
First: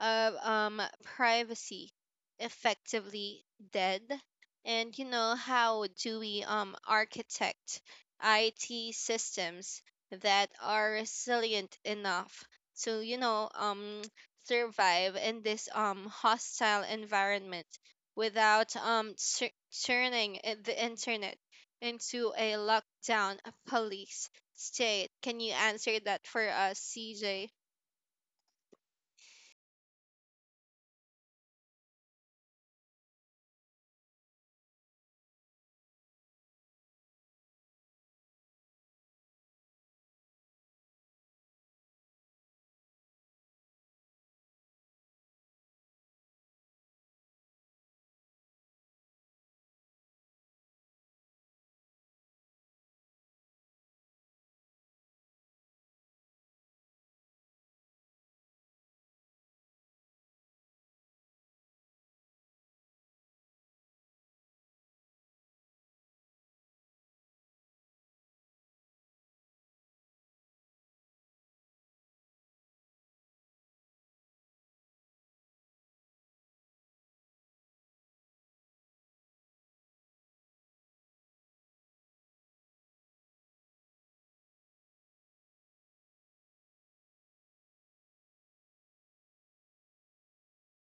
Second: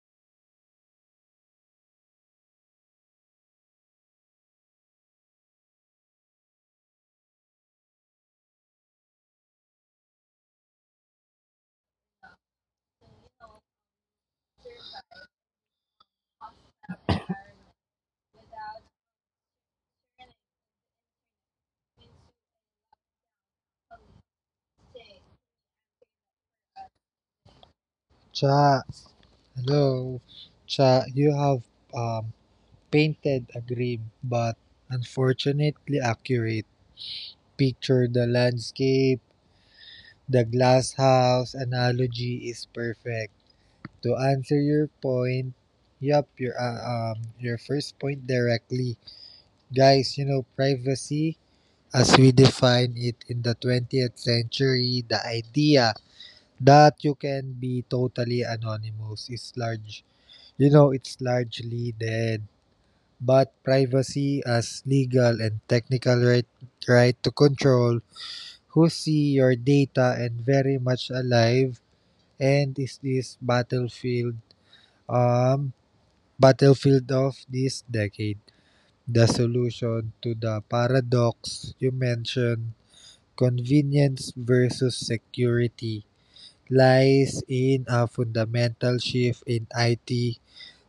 Speaker 1: of privacy effectively dead, and you know, how do we architect IT systems that are resilient enough to, you know, survive in this hostile environment without turning the internet into a lockdown police state? Can you answer that for us, CJ?
Speaker 2: Cha, hello, Cha. You have um painted a grim but unfortunately accurate picture. The landscape, the glass house analogy is perfect. To answer your point, Yup, your uh, your first point directly. Guys, you know, privacy, as we define it in the 20th century, the idea that you can be totally anonymous is it's largely dead. But privacy as legal and technical right, right to control who see your data and very much alive and is this battlefield um battlefield of this decade. The solution to the paradox you mentioned, convenience versus security, lies in a fundamental shift in IT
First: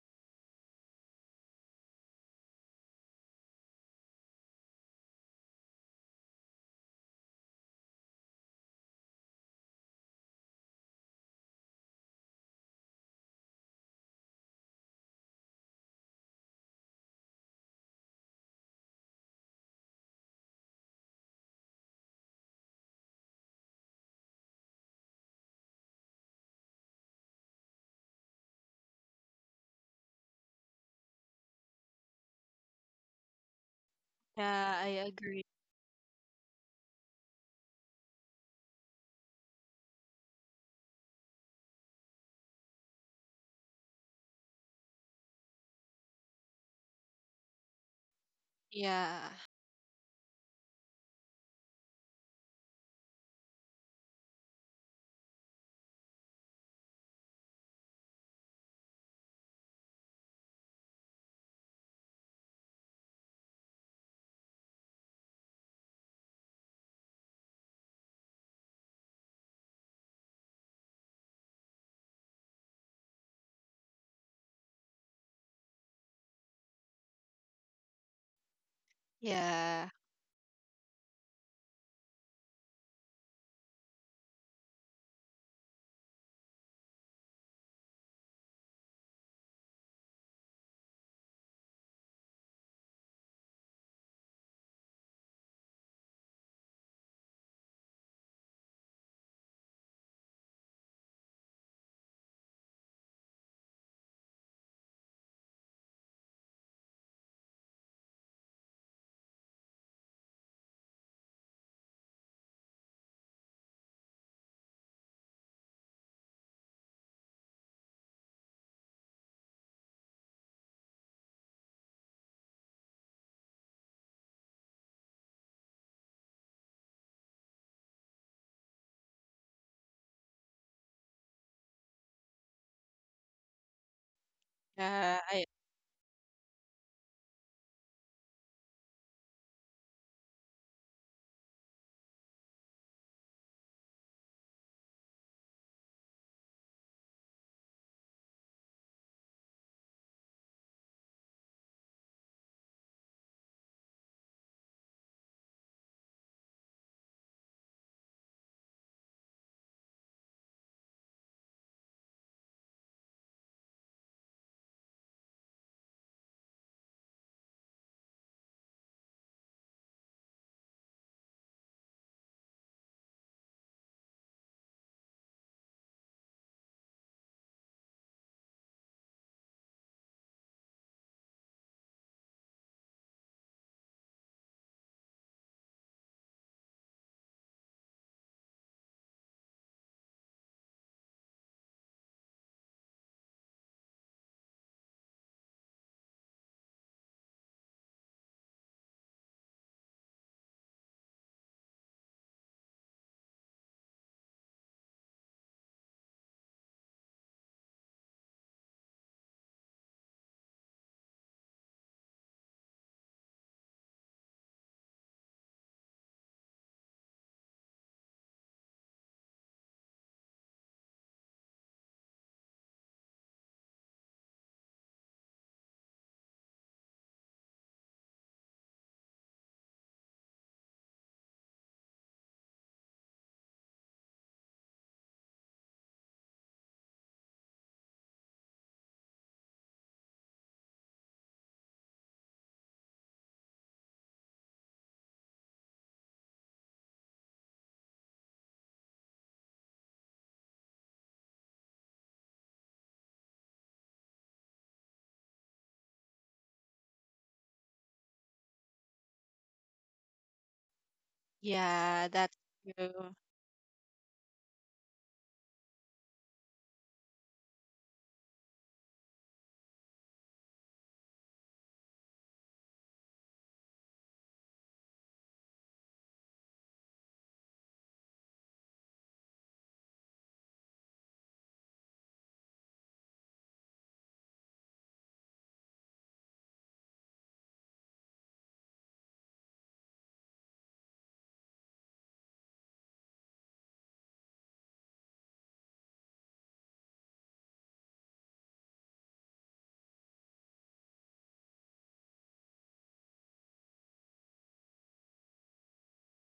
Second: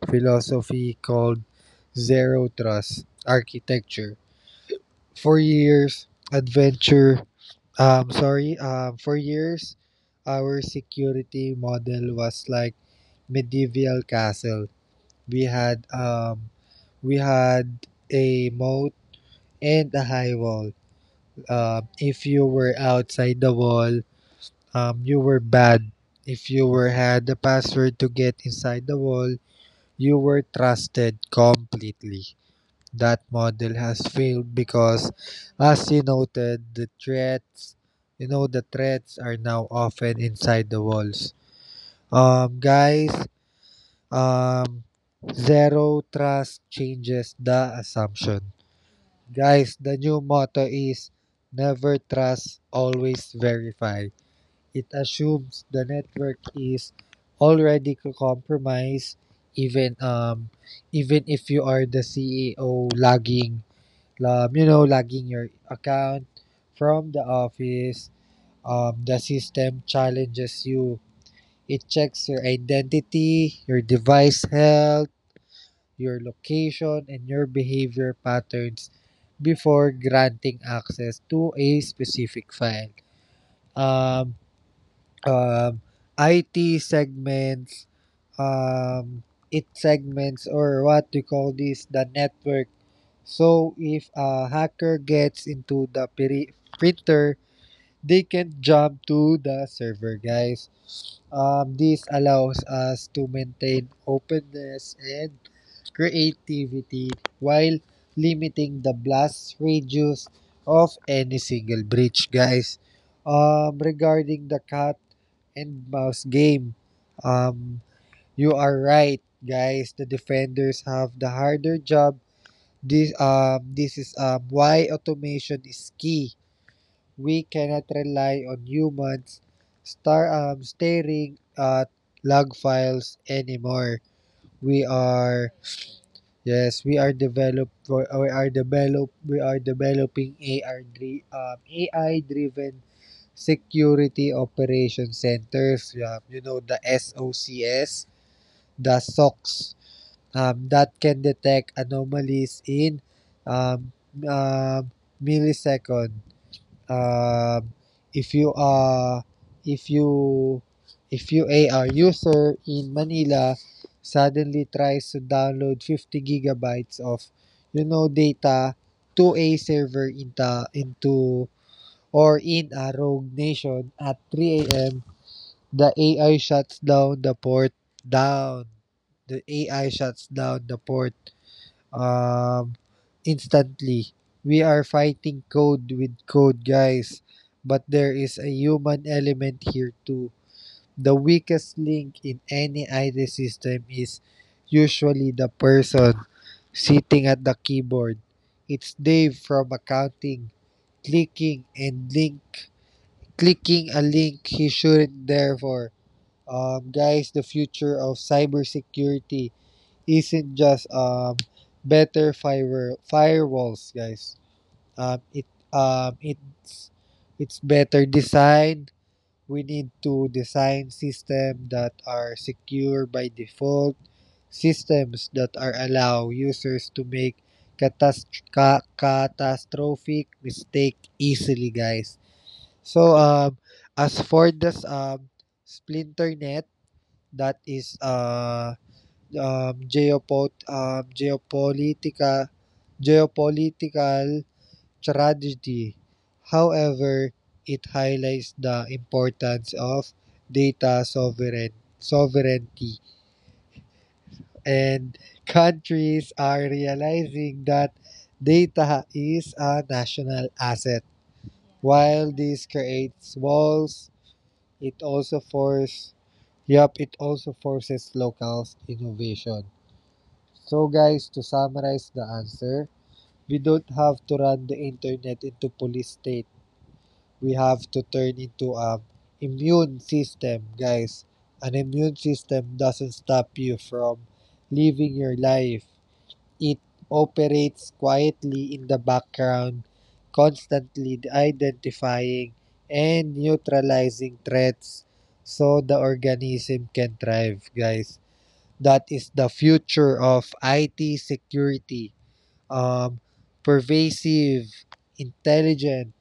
Speaker 2: philosophy called zero trust architecture. For years, adventure, for years, our security model was like medieval castle. We had um, we had a moat and a high wall. If you were outside the wall, you were bad. If you were had the password to get inside the wall, you were trusted completely. That model has failed
Speaker 1: Yeah, I
Speaker 2: because,
Speaker 1: agree.
Speaker 2: as you noted, the threats are now often inside the walls. Guys, um, zero trust changes the assumption.
Speaker 1: Yeah,
Speaker 2: Guys, the new motto is never trust, always verify. It assumes the network is already compromised, even um even if you are the CEO logging logging your account from the office. The system challenges you. It checks your identity, your device health, your location, and your behavior patterns
Speaker 1: yeah,
Speaker 2: before granting access to a specific file. Um, um, IT segments, um, it segments, or what we call this, the network. So if a hacker gets into the printer, they can jump to the server, guys. This allows us to maintain openness and creativity while limiting the blast radius of any single breach, guys. Regarding the cat and mouse game, um, you are right, guys. The defenders have the harder job. This is why automation is key. We cannot rely on humans staring at log files anymore. We
Speaker 1: yeah, I,
Speaker 2: are Yes, we are developing AI driven security operation centers. The SOCS, the SOCs that can detect anomalies in um, um, millisecond. uh, if you are if you if you are user in Manila suddenly tries to download 50 gigabytes of data to a server in the into or in a rogue nation at 3 a.m., the AI shuts down the port down the AI shuts down the port um, instantly. We are fighting code with code, guys, but there is a human element here too. The weakest link in any IT system is usually the person sitting at the keyboard. It's Dave from accounting, clicking and link, clicking a link he shouldn't. Therefore, guys, the future of cybersecurity isn't just better fire firewalls, guys. Um, it um it's it's better design. We need to design systems that are secure by default, systems that are allow users to make catastrophic mistake easily, guys. So um as for this splinter net, that is um, geopot um, geopolitica, geopolitical tragedy. However, it highlights the importance of data sovereignty, and countries are realizing that data is a national asset.
Speaker 1: yeah, that's
Speaker 2: While this
Speaker 1: true.
Speaker 2: creates walls, it also force yep, it also forces local innovation. So guys, to summarize the answer, we don't have to run the internet into police state. We have to turn into a immune system, guys. An immune system doesn't stop you from living your life. It operates quietly in the background, constantly identifying and neutralizing threats so the organism can thrive, guys. That is the future of IT security. um, Pervasive, intelligent,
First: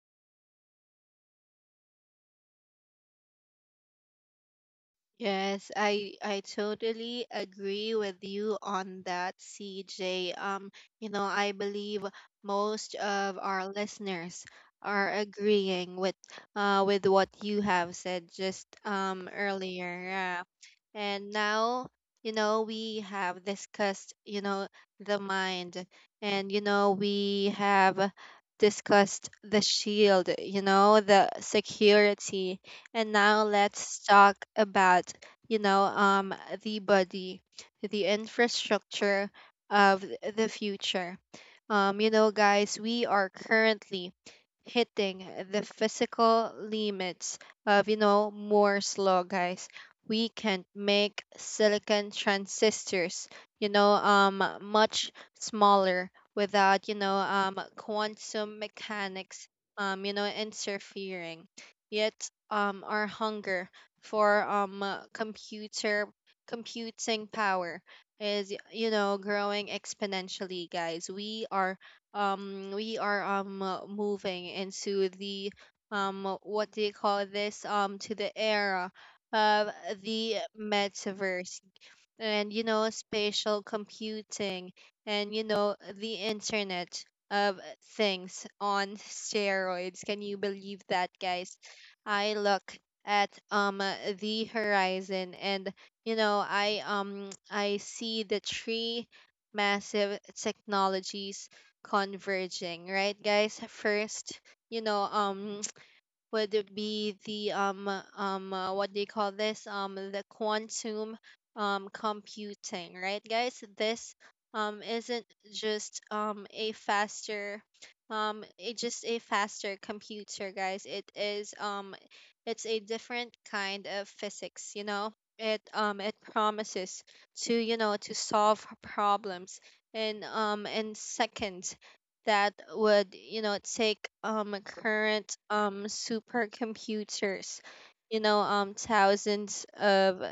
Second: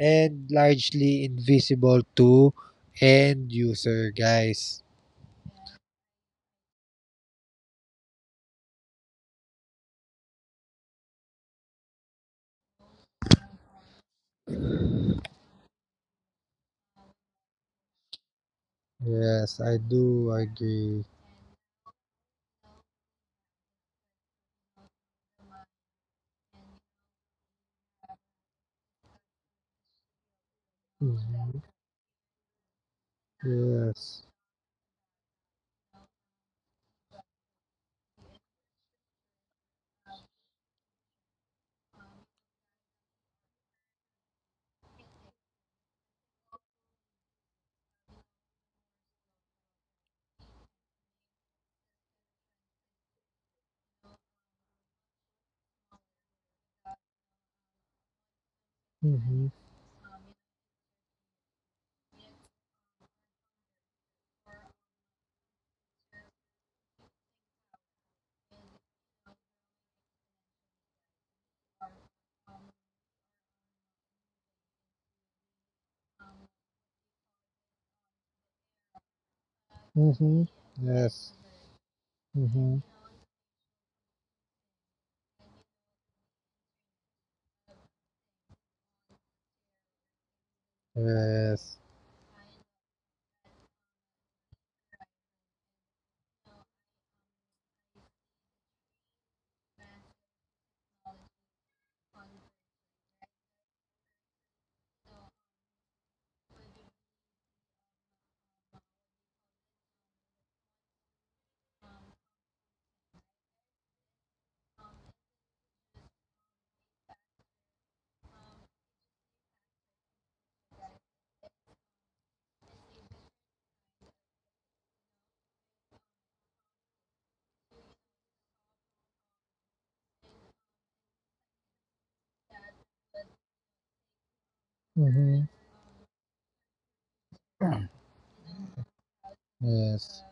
Speaker 2: and largely invisible to end user, guys.
Speaker 1: Yes, I totally agree with you on that, CJ. You know, I believe most of our listeners are agreeing with what you have said just
Speaker 2: Yes, I
Speaker 1: earlier.
Speaker 2: do
Speaker 1: Yeah.
Speaker 2: agree.
Speaker 1: And now, you know, we have discussed, you know, the mind, and you know, we have discussed the shield, you know, the
Speaker 2: Mhm.
Speaker 1: security, and now let's
Speaker 2: Yes.
Speaker 1: talk about, you know, the body, the infrastructure of the future. You know, guys, we are currently hitting the physical limits of, you know, Moore's law, guys. We can make silicon transistors, you know, much smaller without, you know, quantum mechanics,
Speaker 2: Mm-hmm.
Speaker 1: you know, interfering. Yet our hunger for, computer computing power is, you know, growing exponentially, guys. We are moving into the, what do you call this to the era of the
Speaker 2: Mm-hmm. Yes.
Speaker 1: metaverse and, you
Speaker 2: Mm-hmm.
Speaker 1: know, spatial computing, and you know, the internet of things on steroids. Can you believe that, guys?
Speaker 2: Yes.
Speaker 1: I look at, the horizon, and you know, I see the three massive technologies converging, right, guys? First, you know, would it be the, what do you call this the quantum computing, right, guys? This isn't just a faster it just a faster computer, guys. It's a different kind of physics, you know. It promises to, you know, to solve problems in, in seconds, that would, you know, take current
Speaker 2: Mm-hmm.
Speaker 1: supercomputers, you know, thousands of
Speaker 2: Yes.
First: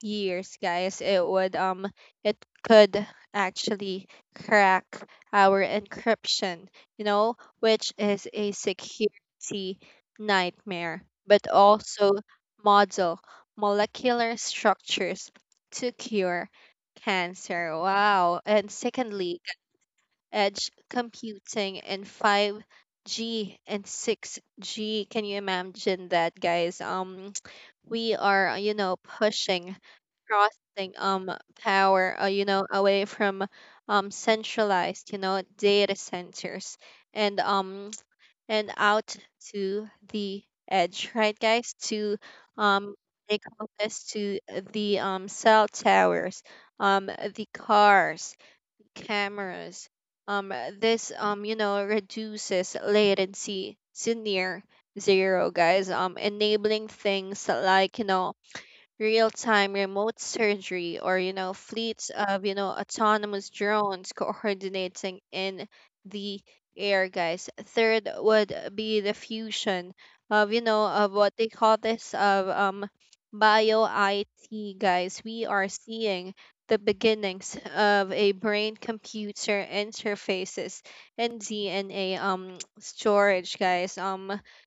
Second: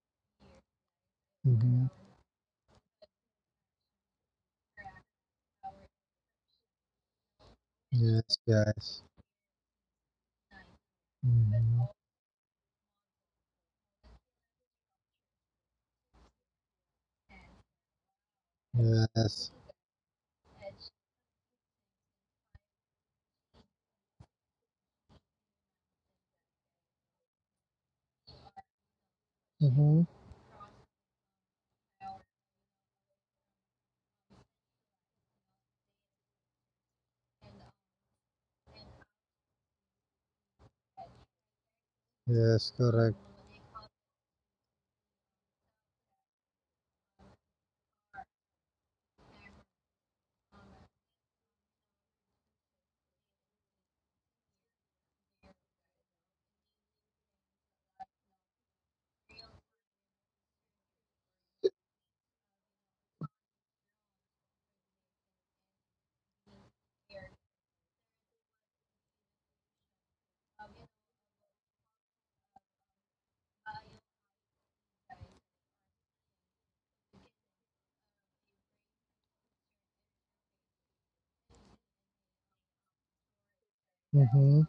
Speaker 1: years, guys.
Speaker 2: Mm-hmm.
Speaker 1: It could actually crack our encryption, you know, which is
Speaker 2: Yes,
Speaker 1: a
Speaker 2: guys.
Speaker 1: security nightmare, but
Speaker 2: Mm-hmm.
Speaker 1: also model molecular structures to cure cancer. Wow. And secondly,
Speaker 2: Yes.
Speaker 1: edge computing in 5G and 6G. Can you imagine that, guys? We are, you know,
Speaker 2: Mm-hmm.
Speaker 1: crossing power, you know, away from centralized, you know, data centers, and and out to the edge, right, guys? To,
Speaker 2: Yes,
Speaker 1: um
Speaker 2: correct.
Speaker 1: they call this to the cell towers, the cars, cameras. Um, this, you know, reduces latency to near zero, guys. Enabling things like, you know, real time remote surgery, or you know, fleets of, you know, autonomous drones coordinating in the air, guys. Third would be the fusion of, you know, of what they call this of bio IT, guys. We are seeing the beginnings of a brain computer interfaces and DNA storage, guys.
Speaker 2: Mm-hmm.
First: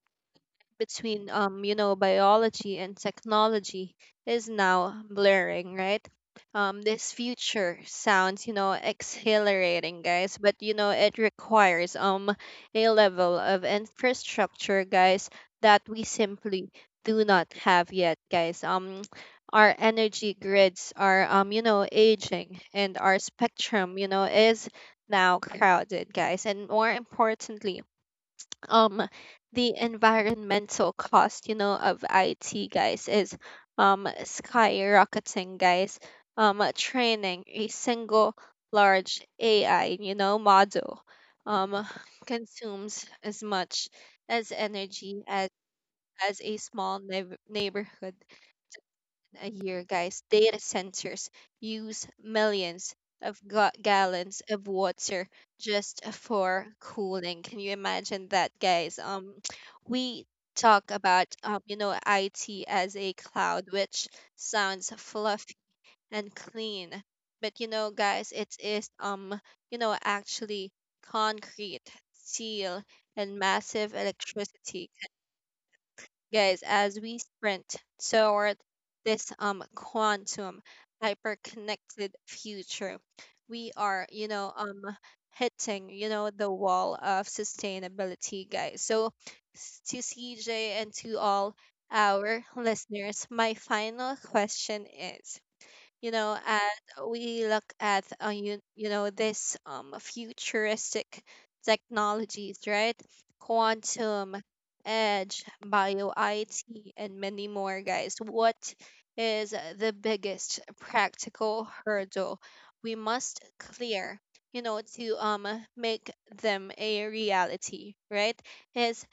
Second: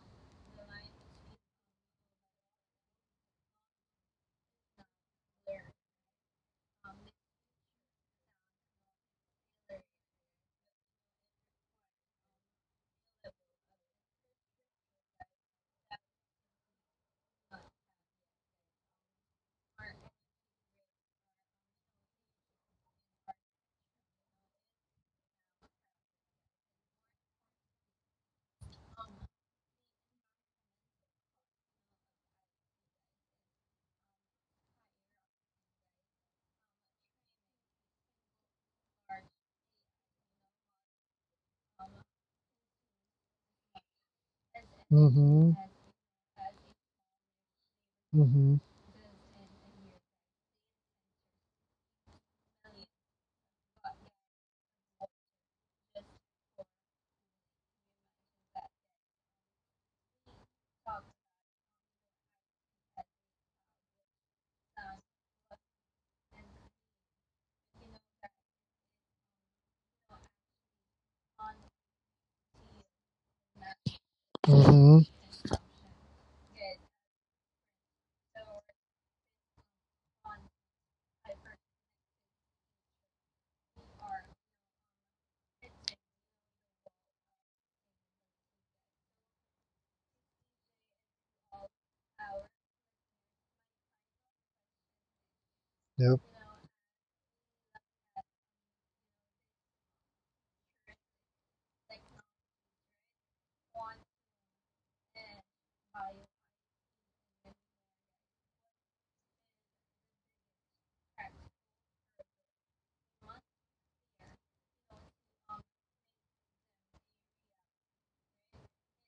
Speaker 1: between, you know, biology and technology is now blurring, right? This future sounds, you know, exhilarating, guys, but you know, it requires a level of infrastructure, guys, that we simply do not have yet, guys. Our energy grids are, you know, aging, and our spectrum, you know, is now crowded, guys. And more importantly, um the environmental cost, you know, of IT, guys, is skyrocketing, guys. Training a single large AI, you know, model um consumes as much as energy
Speaker 2: Mm-hmm.
Speaker 1: as a small neighborhood
Speaker 2: Mm-hmm.
Speaker 1: a year, guys. Data centers use millions of gallons of water just for cooling. Can you imagine that, guys? We talk about, you know, IT as a cloud, which sounds fluffy and clean, but you know, guys, it is, you know, actually concrete, steel, and massive electricity,
Speaker 2: Mm-hmm.
Speaker 1: guys. As we sprint toward this quantum hyper-connected future, we are, you know, hitting, you know, the wall of sustainability, guys. So, to CJ and to all our listeners, my final question is, you
Speaker 2: Yep.
Speaker 1: know, and we look at, you know, this futuristic technologies, right? Quantum, edge, bio IT, and many more, guys. What is the biggest practical hurdle we must clear, you know, to make them a reality, right? Is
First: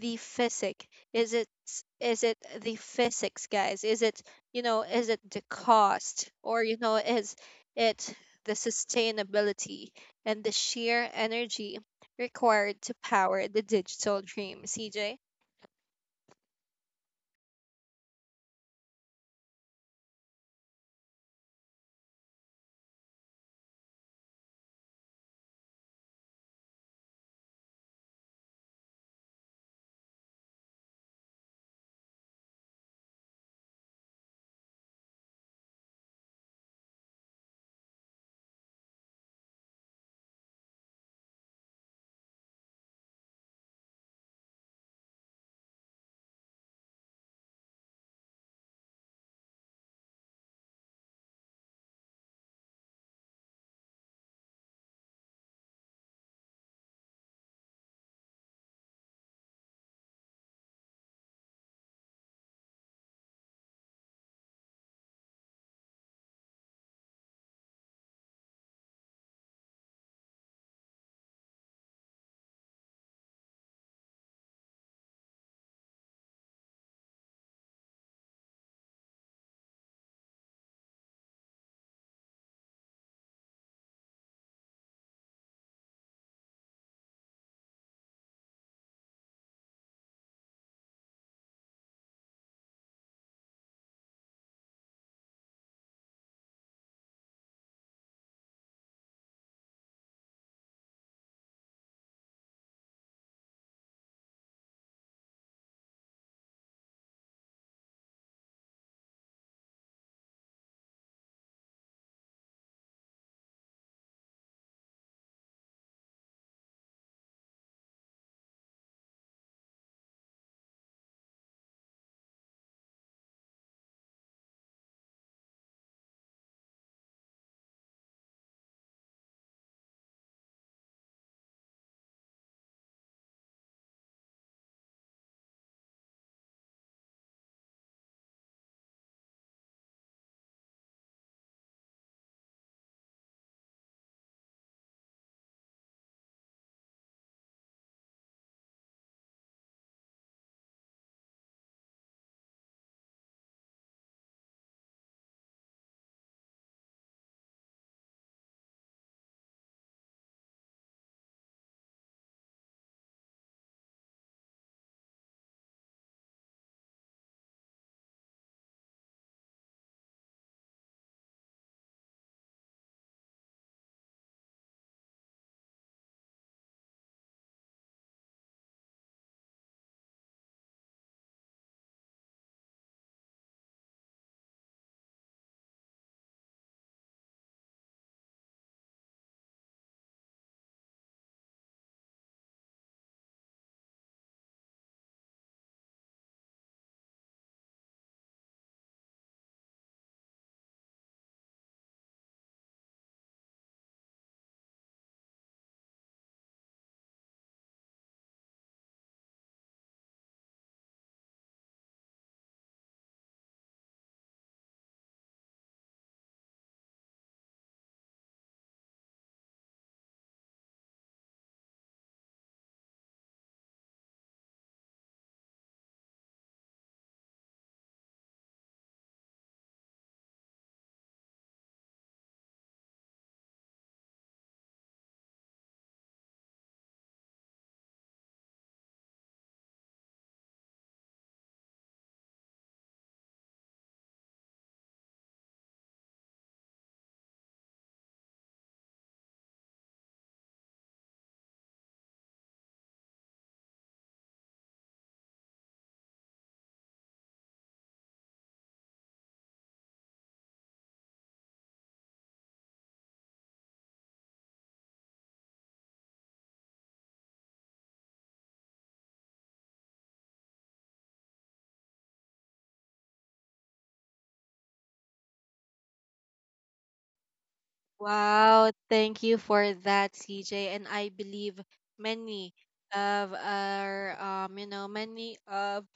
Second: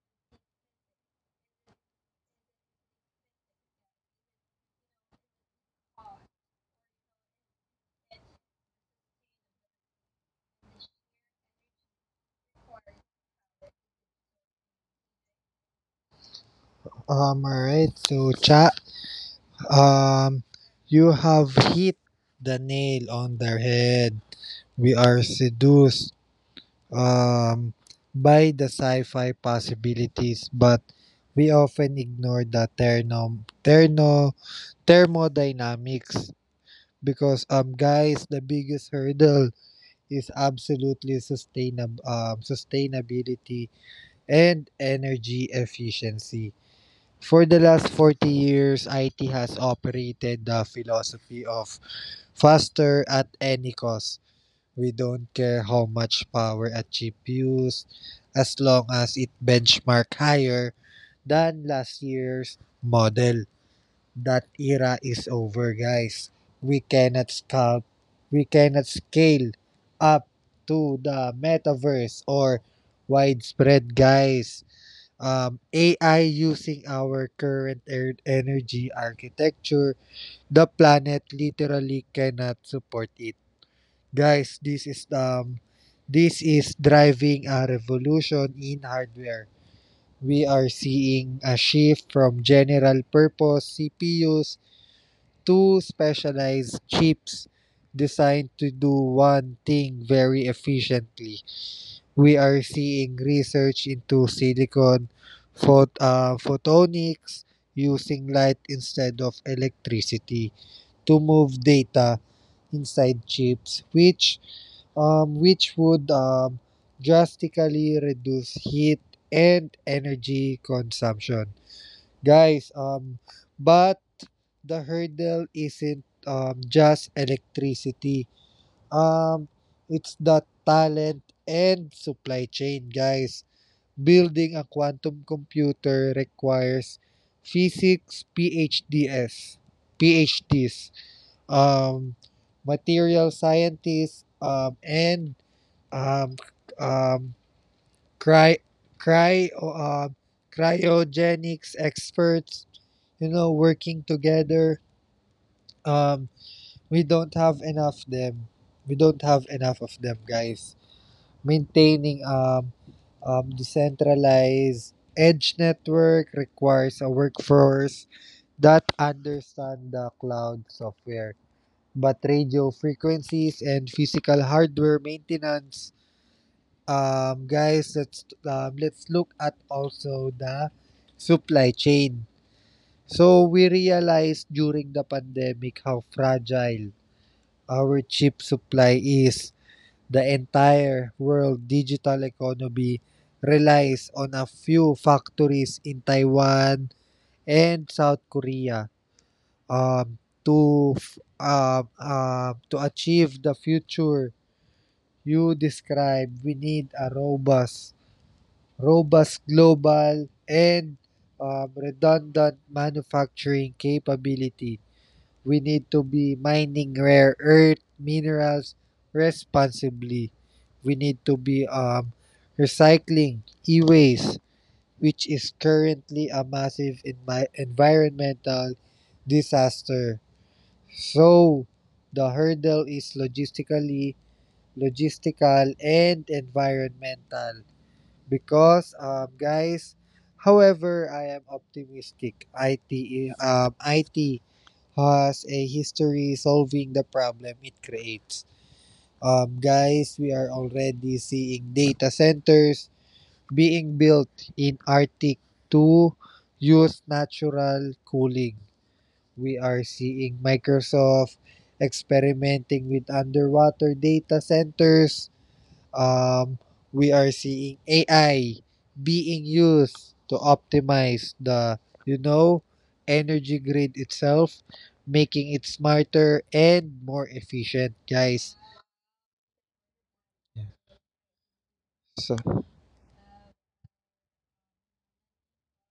Speaker 1: the physics? is it is it the physics, guys? Is it, you know, is it the cost, or you know, is it the sustainability and the sheer energy required to power the digital dream, CJ?
Speaker 2: Alright, so chat, um, you have hit the nail on the head. We are seduced um, by the sci fi possibilities, but we often ignore the thermodynamics because, guys, the biggest hurdle is absolutely sustainability and energy efficiency. For the last 40 years, IT has operated the philosophy of faster at any cost. We don't care how much power a chip uses as long as it benchmark higher than last year's model. That era is over, guys. We cannot scalp, we cannot scale up to the metaverse or widespread, guys. AI using our current energy architecture, the planet literally cannot support it. Guys, this is driving a revolution in hardware. We are seeing a shift from general purpose CPUs to specialized chips designed to do one thing very efficiently. We are seeing research into silicon photonics, using light instead of electricity to move data inside chips, which would drastically reduce heat and energy consumption, guys. But the hurdle isn't just electricity, um it's the talent and supply chain, guys. Building a quantum computer requires physics PhDs, PhDs, um, material scientists, and um, um, cry, cry, um, cryogenics experts, you know, working together. Um, we don't have enough them. We don't have enough of them, guys. Maintaining decentralized edge network requires a workforce that understand the cloud software. But radio frequencies and physical hardware maintenance, guys, let's look at also the supply chain. So we realized during the pandemic how fragile our chip supply is. The entire world digital economy relies on a few factories in Taiwan and South Korea, um, to achieve the future you described. We need a robust global and redundant manufacturing capability. We need to be mining rare earth minerals responsibly. We need to be recycling e-waste, which is currently a massive environmental disaster. So the hurdle is logistical and environmental because guys however I am optimistic it it has a history solving the problem it creates. Guys, we are already seeing data centers being built in Arctic to use natural cooling. We are seeing Microsoft experimenting with underwater data centers, um, we are seeing AI being used to optimize the, you know, energy grid itself, making it smarter and more efficient, guys.
Speaker 1: Wow, thank you for that, CJ. And I believe
Speaker 2: So,
Speaker 1: many many of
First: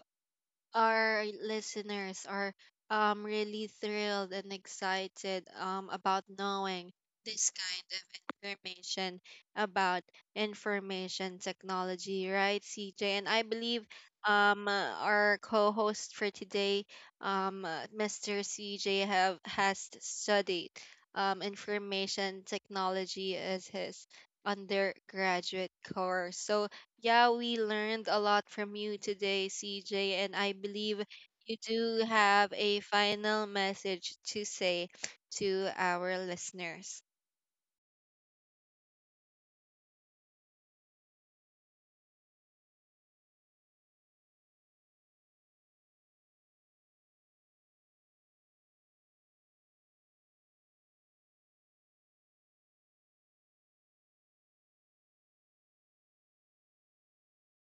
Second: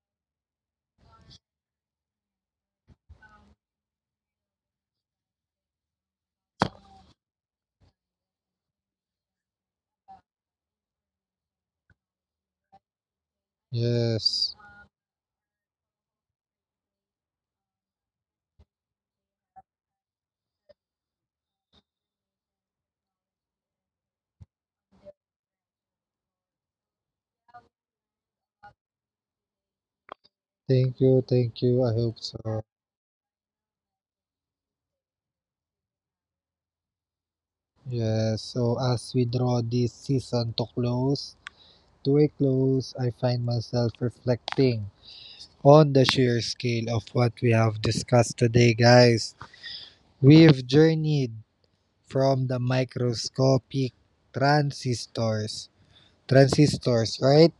Speaker 1: our listeners are really thrilled and excited about knowing this kind of information about information technology, right, CJ? And I believe
Speaker 2: yes.
Speaker 1: our co-host for today, Mr. CJ, have has studied information technology as his undergraduate course. So yeah, we learned a lot from you today, CJ, and I
Speaker 2: Thank
Speaker 1: believe
Speaker 2: you,
Speaker 1: you
Speaker 2: thank you. I
Speaker 1: do
Speaker 2: hope
Speaker 1: have
Speaker 2: so.
Speaker 1: a final message to say to our listeners.
Speaker 2: Yes. So as we draw this season to to a close, I find myself reflecting on the sheer scale of what we have discussed today, guys. We've journeyed from the microscopic transistors, transistors, right,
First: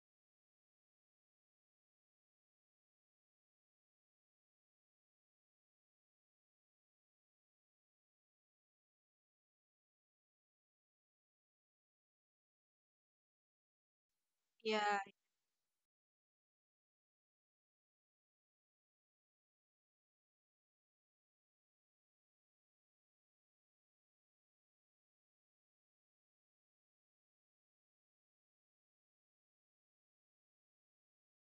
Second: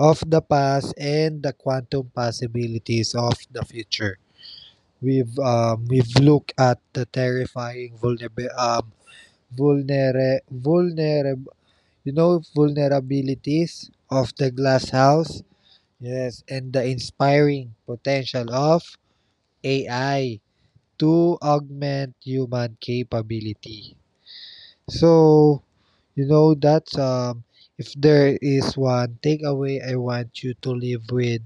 Speaker 2: of the past and the quantum possibilities of the future. We've looked at the terrifying vulnerable, vulnerabilities of the glass
Speaker 1: Yeah,
Speaker 2: house, yes, and the inspiring potential of AI to augment human capability. So You know that If there is one takeaway I want you to leave with,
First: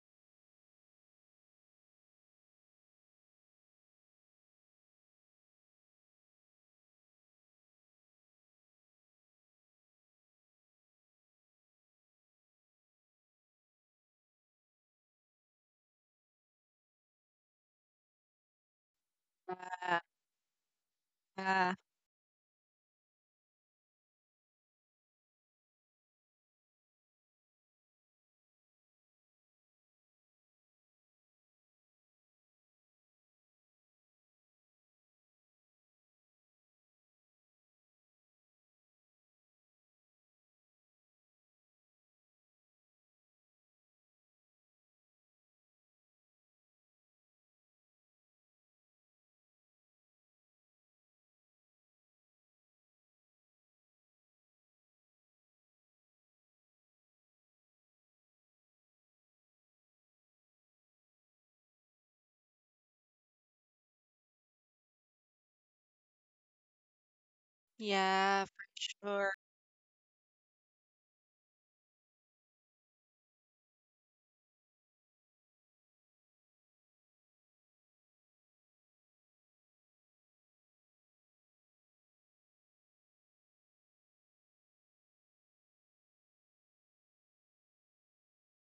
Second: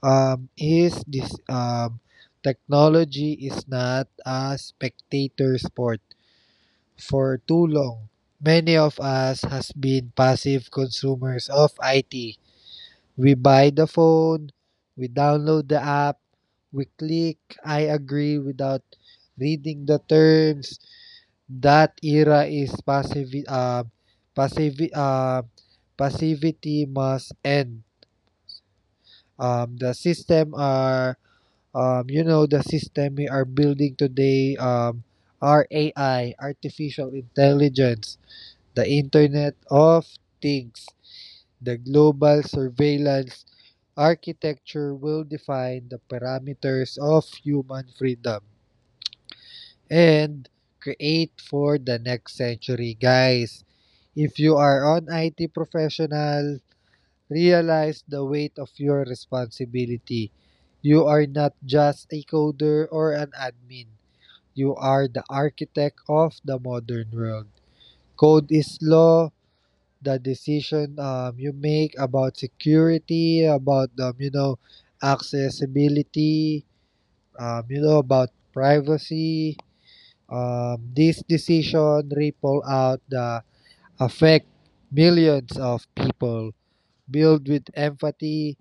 Speaker 2: is this: technology is not a spectator sport. For too long, many of us has been passive consumers of IT. We buy the phone, we download the app, we click I agree without reading the
Speaker 1: yeah,
Speaker 2: terms.
Speaker 1: yeah,
Speaker 2: That era is passive. Passive. uh, Passivity must end. Um, the system are, the system we are building today, our AI, artificial intelligence, the Internet of Things, the global surveillance architecture will define the parameters of human freedom and create for the next century, guys. If you are an IT professional, realize the weight of your responsibility. You are not just a coder or an admin. You are the architect of the modern world.
Speaker 1: yeah,
Speaker 2: Code
Speaker 1: for
Speaker 2: is law.
Speaker 1: sure.
Speaker 2: The decision you make about security, about accessibility, about privacy. This decision ripple out the affect millions of people. Build with empathy,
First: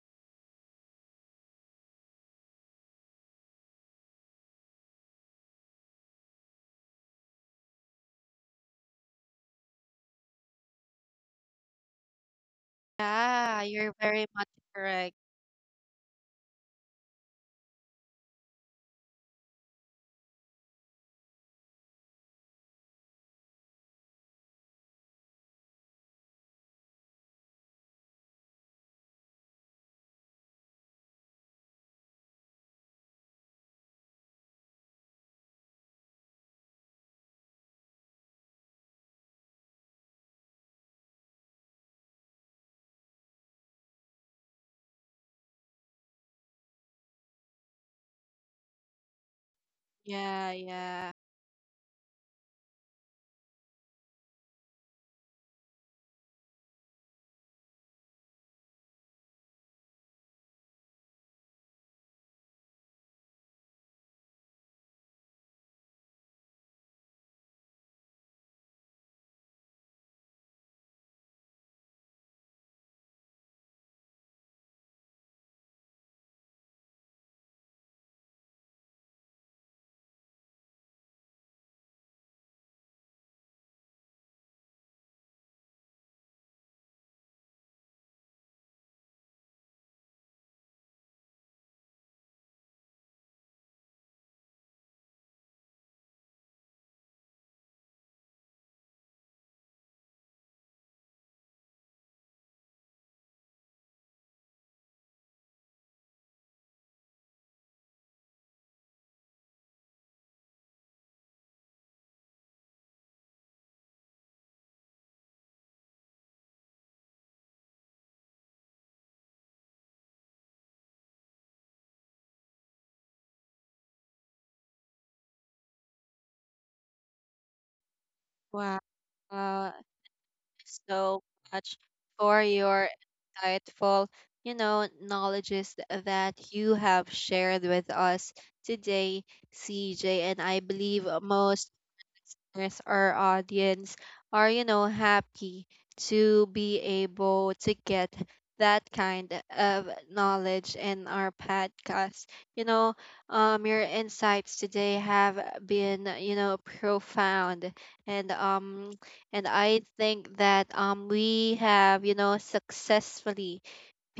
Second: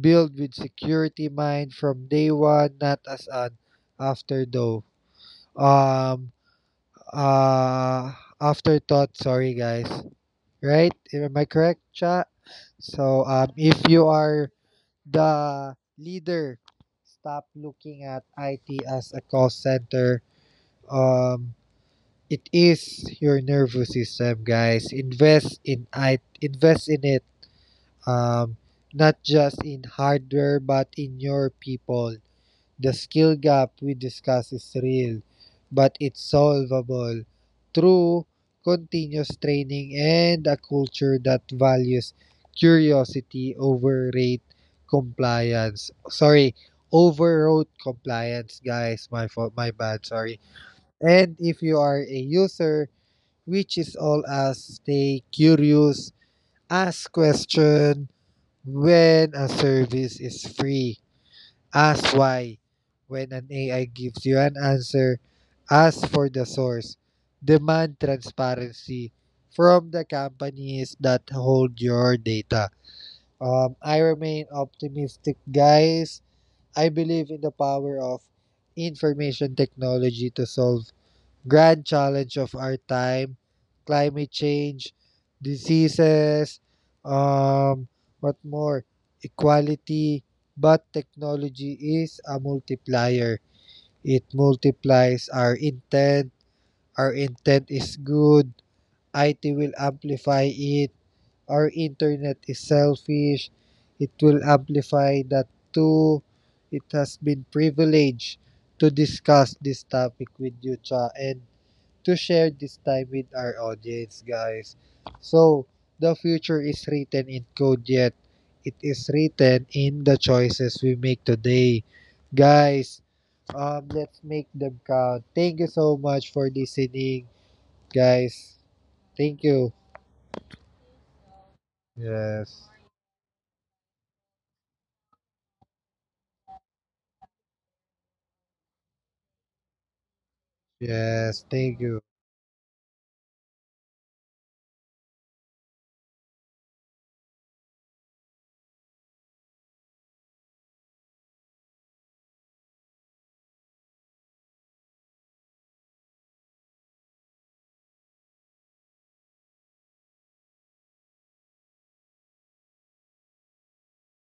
Speaker 2: build with security mind from day one, not as an after Um uh afterthought, sorry guys. Right? Am I correct, chat? So
Speaker 1: Yeah,
Speaker 2: if
Speaker 1: you're
Speaker 2: you
Speaker 1: very much
Speaker 2: are
Speaker 1: correct.
Speaker 2: the leader, stop looking at IT as a call center. Um it is your nervous system, guys. Invest in it. Um Not just in hardware but in your people. The skill gap we discuss is real, but it's solvable through continuous training and a culture that values curiosity over rate compliance. Sorry, overrode compliance, guys. My fault, my bad. Sorry.
Speaker 1: Yeah, yeah.
Speaker 2: And if you are a user, which is all us, stay curious, ask question when a service is free. Ask why. When an AI gives you an answer, ask for the source. Demand transparency from the companies that hold your data. I remain optimistic, guys. I believe in the power of information technology to solve grand challenge of our time: climate change, diseases, um, what more, equality. But technology is a multiplier. It multiplies our intent. Our intent is good. IT will amplify it. Our internet is selfish. It will amplify that too. It has been privileged to discuss this topic with you, Cha, and to share this time with our audience, guys. So, the future is written in code, yet it is written in the choices we make today. Guys, let's make them count. Thank you so much for listening, guys.
Speaker 1: Wow,
Speaker 2: Thank you.
Speaker 1: so much for
Speaker 2: Yes.
Speaker 1: your insightful, knowledges that you have shared with us today, CJ. And I believe
Speaker 2: Yes.
Speaker 1: most
Speaker 2: Thank you.
Speaker 1: listeners, our audience are, happy to be able to get that kind of knowledge in our podcast. You know, your insights today have been, profound, and um, and I think that we have, successfully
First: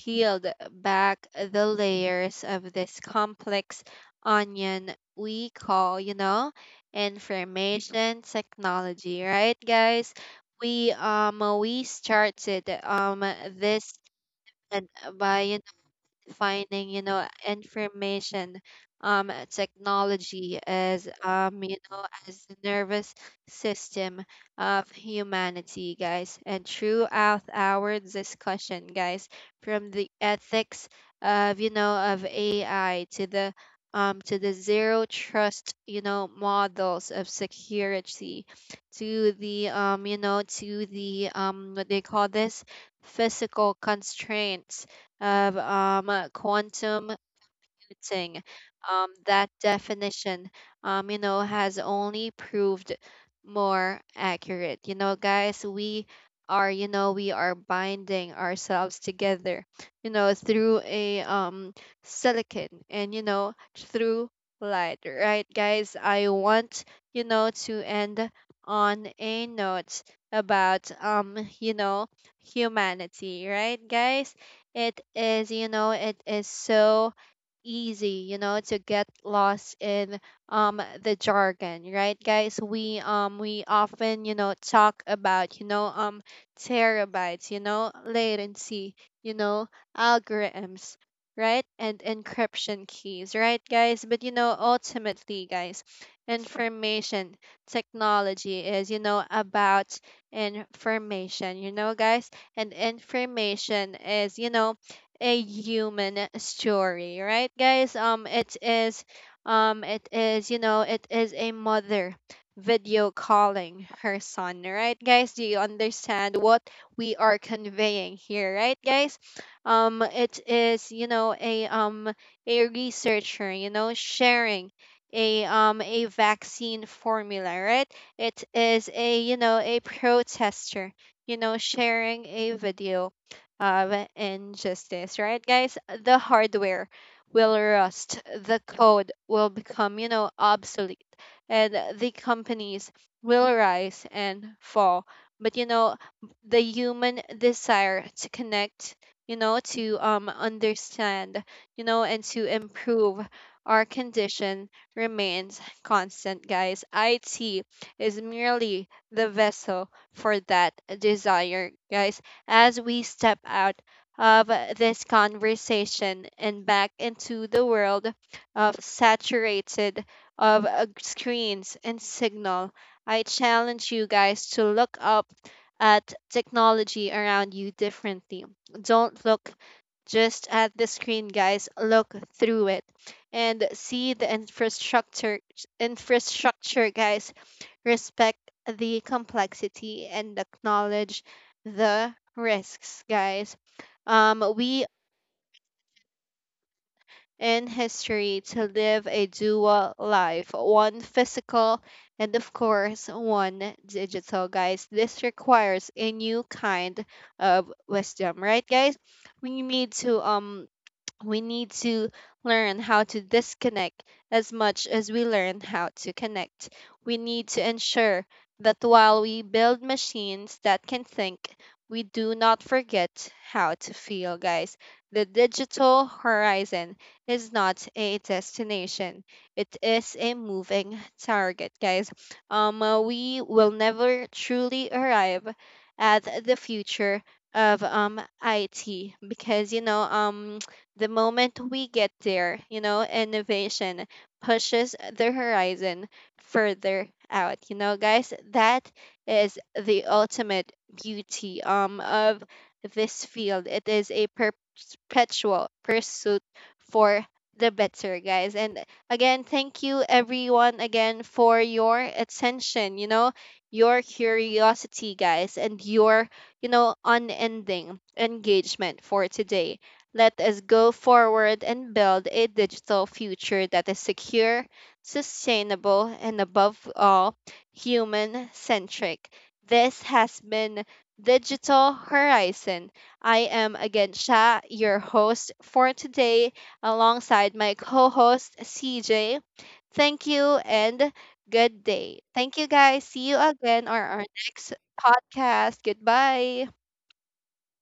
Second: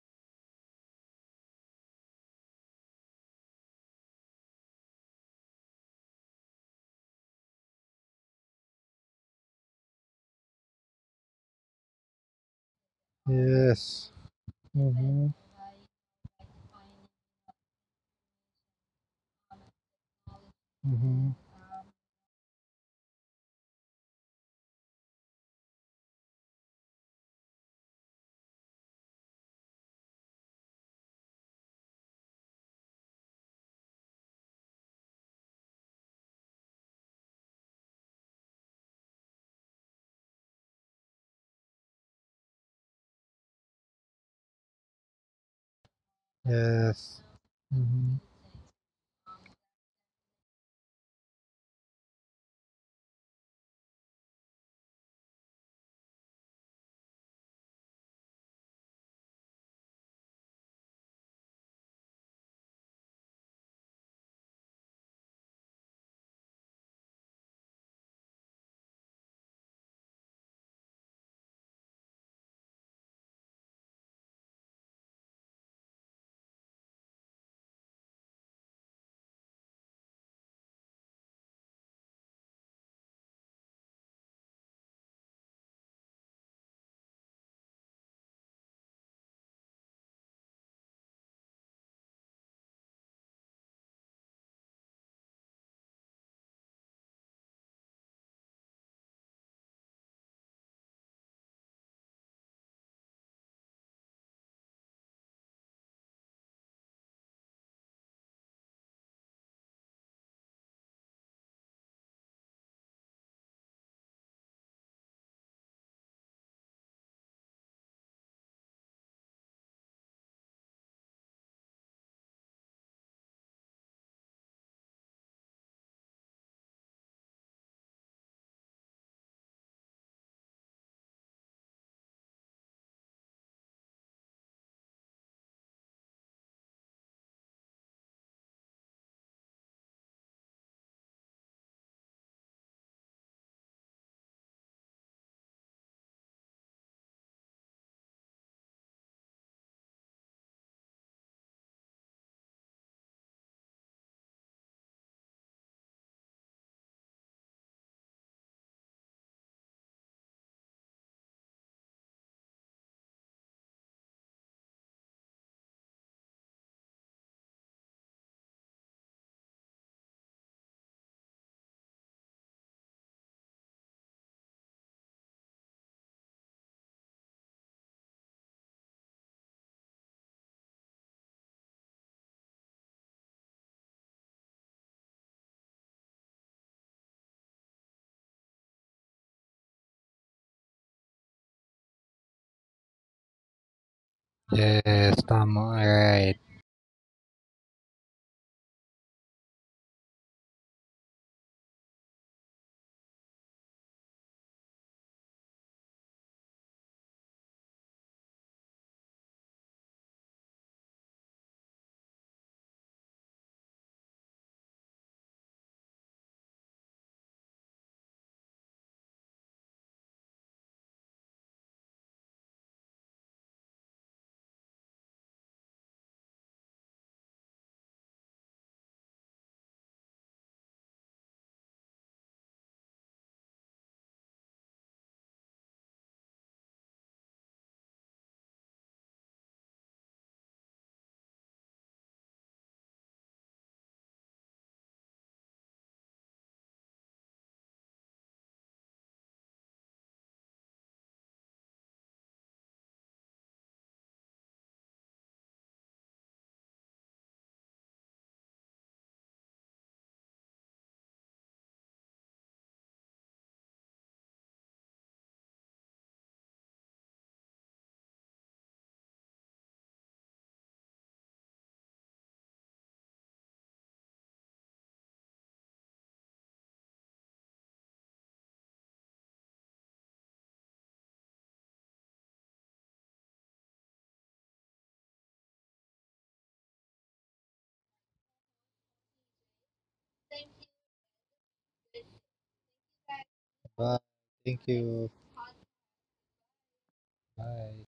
Speaker 1: peeled back the layers of this complex onion we call, information technology, right, guys? We started this
Speaker 2: Yes.
Speaker 1: and
Speaker 2: Mm-hmm.
Speaker 1: by finding information technology as
Speaker 2: Mm-hmm.
Speaker 1: you know as the nervous system of humanity, guys. And throughout our discussion, guys, from the ethics of you know of AI to the zero trust models of security to the what they call this physical constraints of quantum
Speaker 2: Yes. Mm-hmm.
Speaker 1: commuting. That definition, has only proved more accurate. Guys, we are binding ourselves together, through a silicon and, through light, right, guys? I want, to end on a note about, humanity, right, guys? It is so easy, to get lost in the jargon, right, guys? We often, talk about, terabytes, latency, you know, algorithms, right? And encryption keys, right, guys? But ultimately, guys, information technology is, about information, guys? And information is, a human story, right, guys? It is a mother video calling her son, right, guys? Do you understand what we are conveying here, right, guys? It is, a a researcher, sharing a a vaccine formula, right? It is a protester, sharing a video and justice, right, guys? The hardware will rust, the code will become, obsolete, and the companies will rise and fall. But, the human desire to connect, to understand, and to improve our condition remains constant, guys. IT is merely the vessel for that desire, guys, as we step out of this conversation and back into the world of saturated of screens and signal. I challenge you guys to look up at technology around you differently. Don't look just at the screen, guys. Look through it and see the infrastructure, guys. Respect the complexity and acknowledge the risks, guys. We
Speaker 2: Yes. Tama. All right.
Speaker 1: in history to live a dual life, one physical and of course one digital, guys. This requires a new kind of wisdom, right, guys? We need to um we need to learn how to disconnect as much as we learn how to connect. We need to ensure that while we build machines that can think, we do not forget how to feel, guys. The digital horizon is not a destination, it is a moving target, guys. We will never truly arrive at the future of IT because the moment we get there, innovation pushes the horizon further out. Guys, that is the ultimate beauty of this field. It is a perpetual pursuit for the better, guys. And again, thank you everyone again for your attention, your curiosity, guys, and your, unending engagement for today. Let us go forward and build a digital future that is secure, sustainable, and above all, human centric. This has been Digital Horizon. I am again Sha, your host for today, alongside my co host CJ. Thank you and good day. Thank you guys. See you again
Speaker 2: Bye.
Speaker 1: on our
Speaker 2: Thank
Speaker 1: next
Speaker 2: you.
Speaker 1: podcast. Goodbye.
Speaker 2: Bye.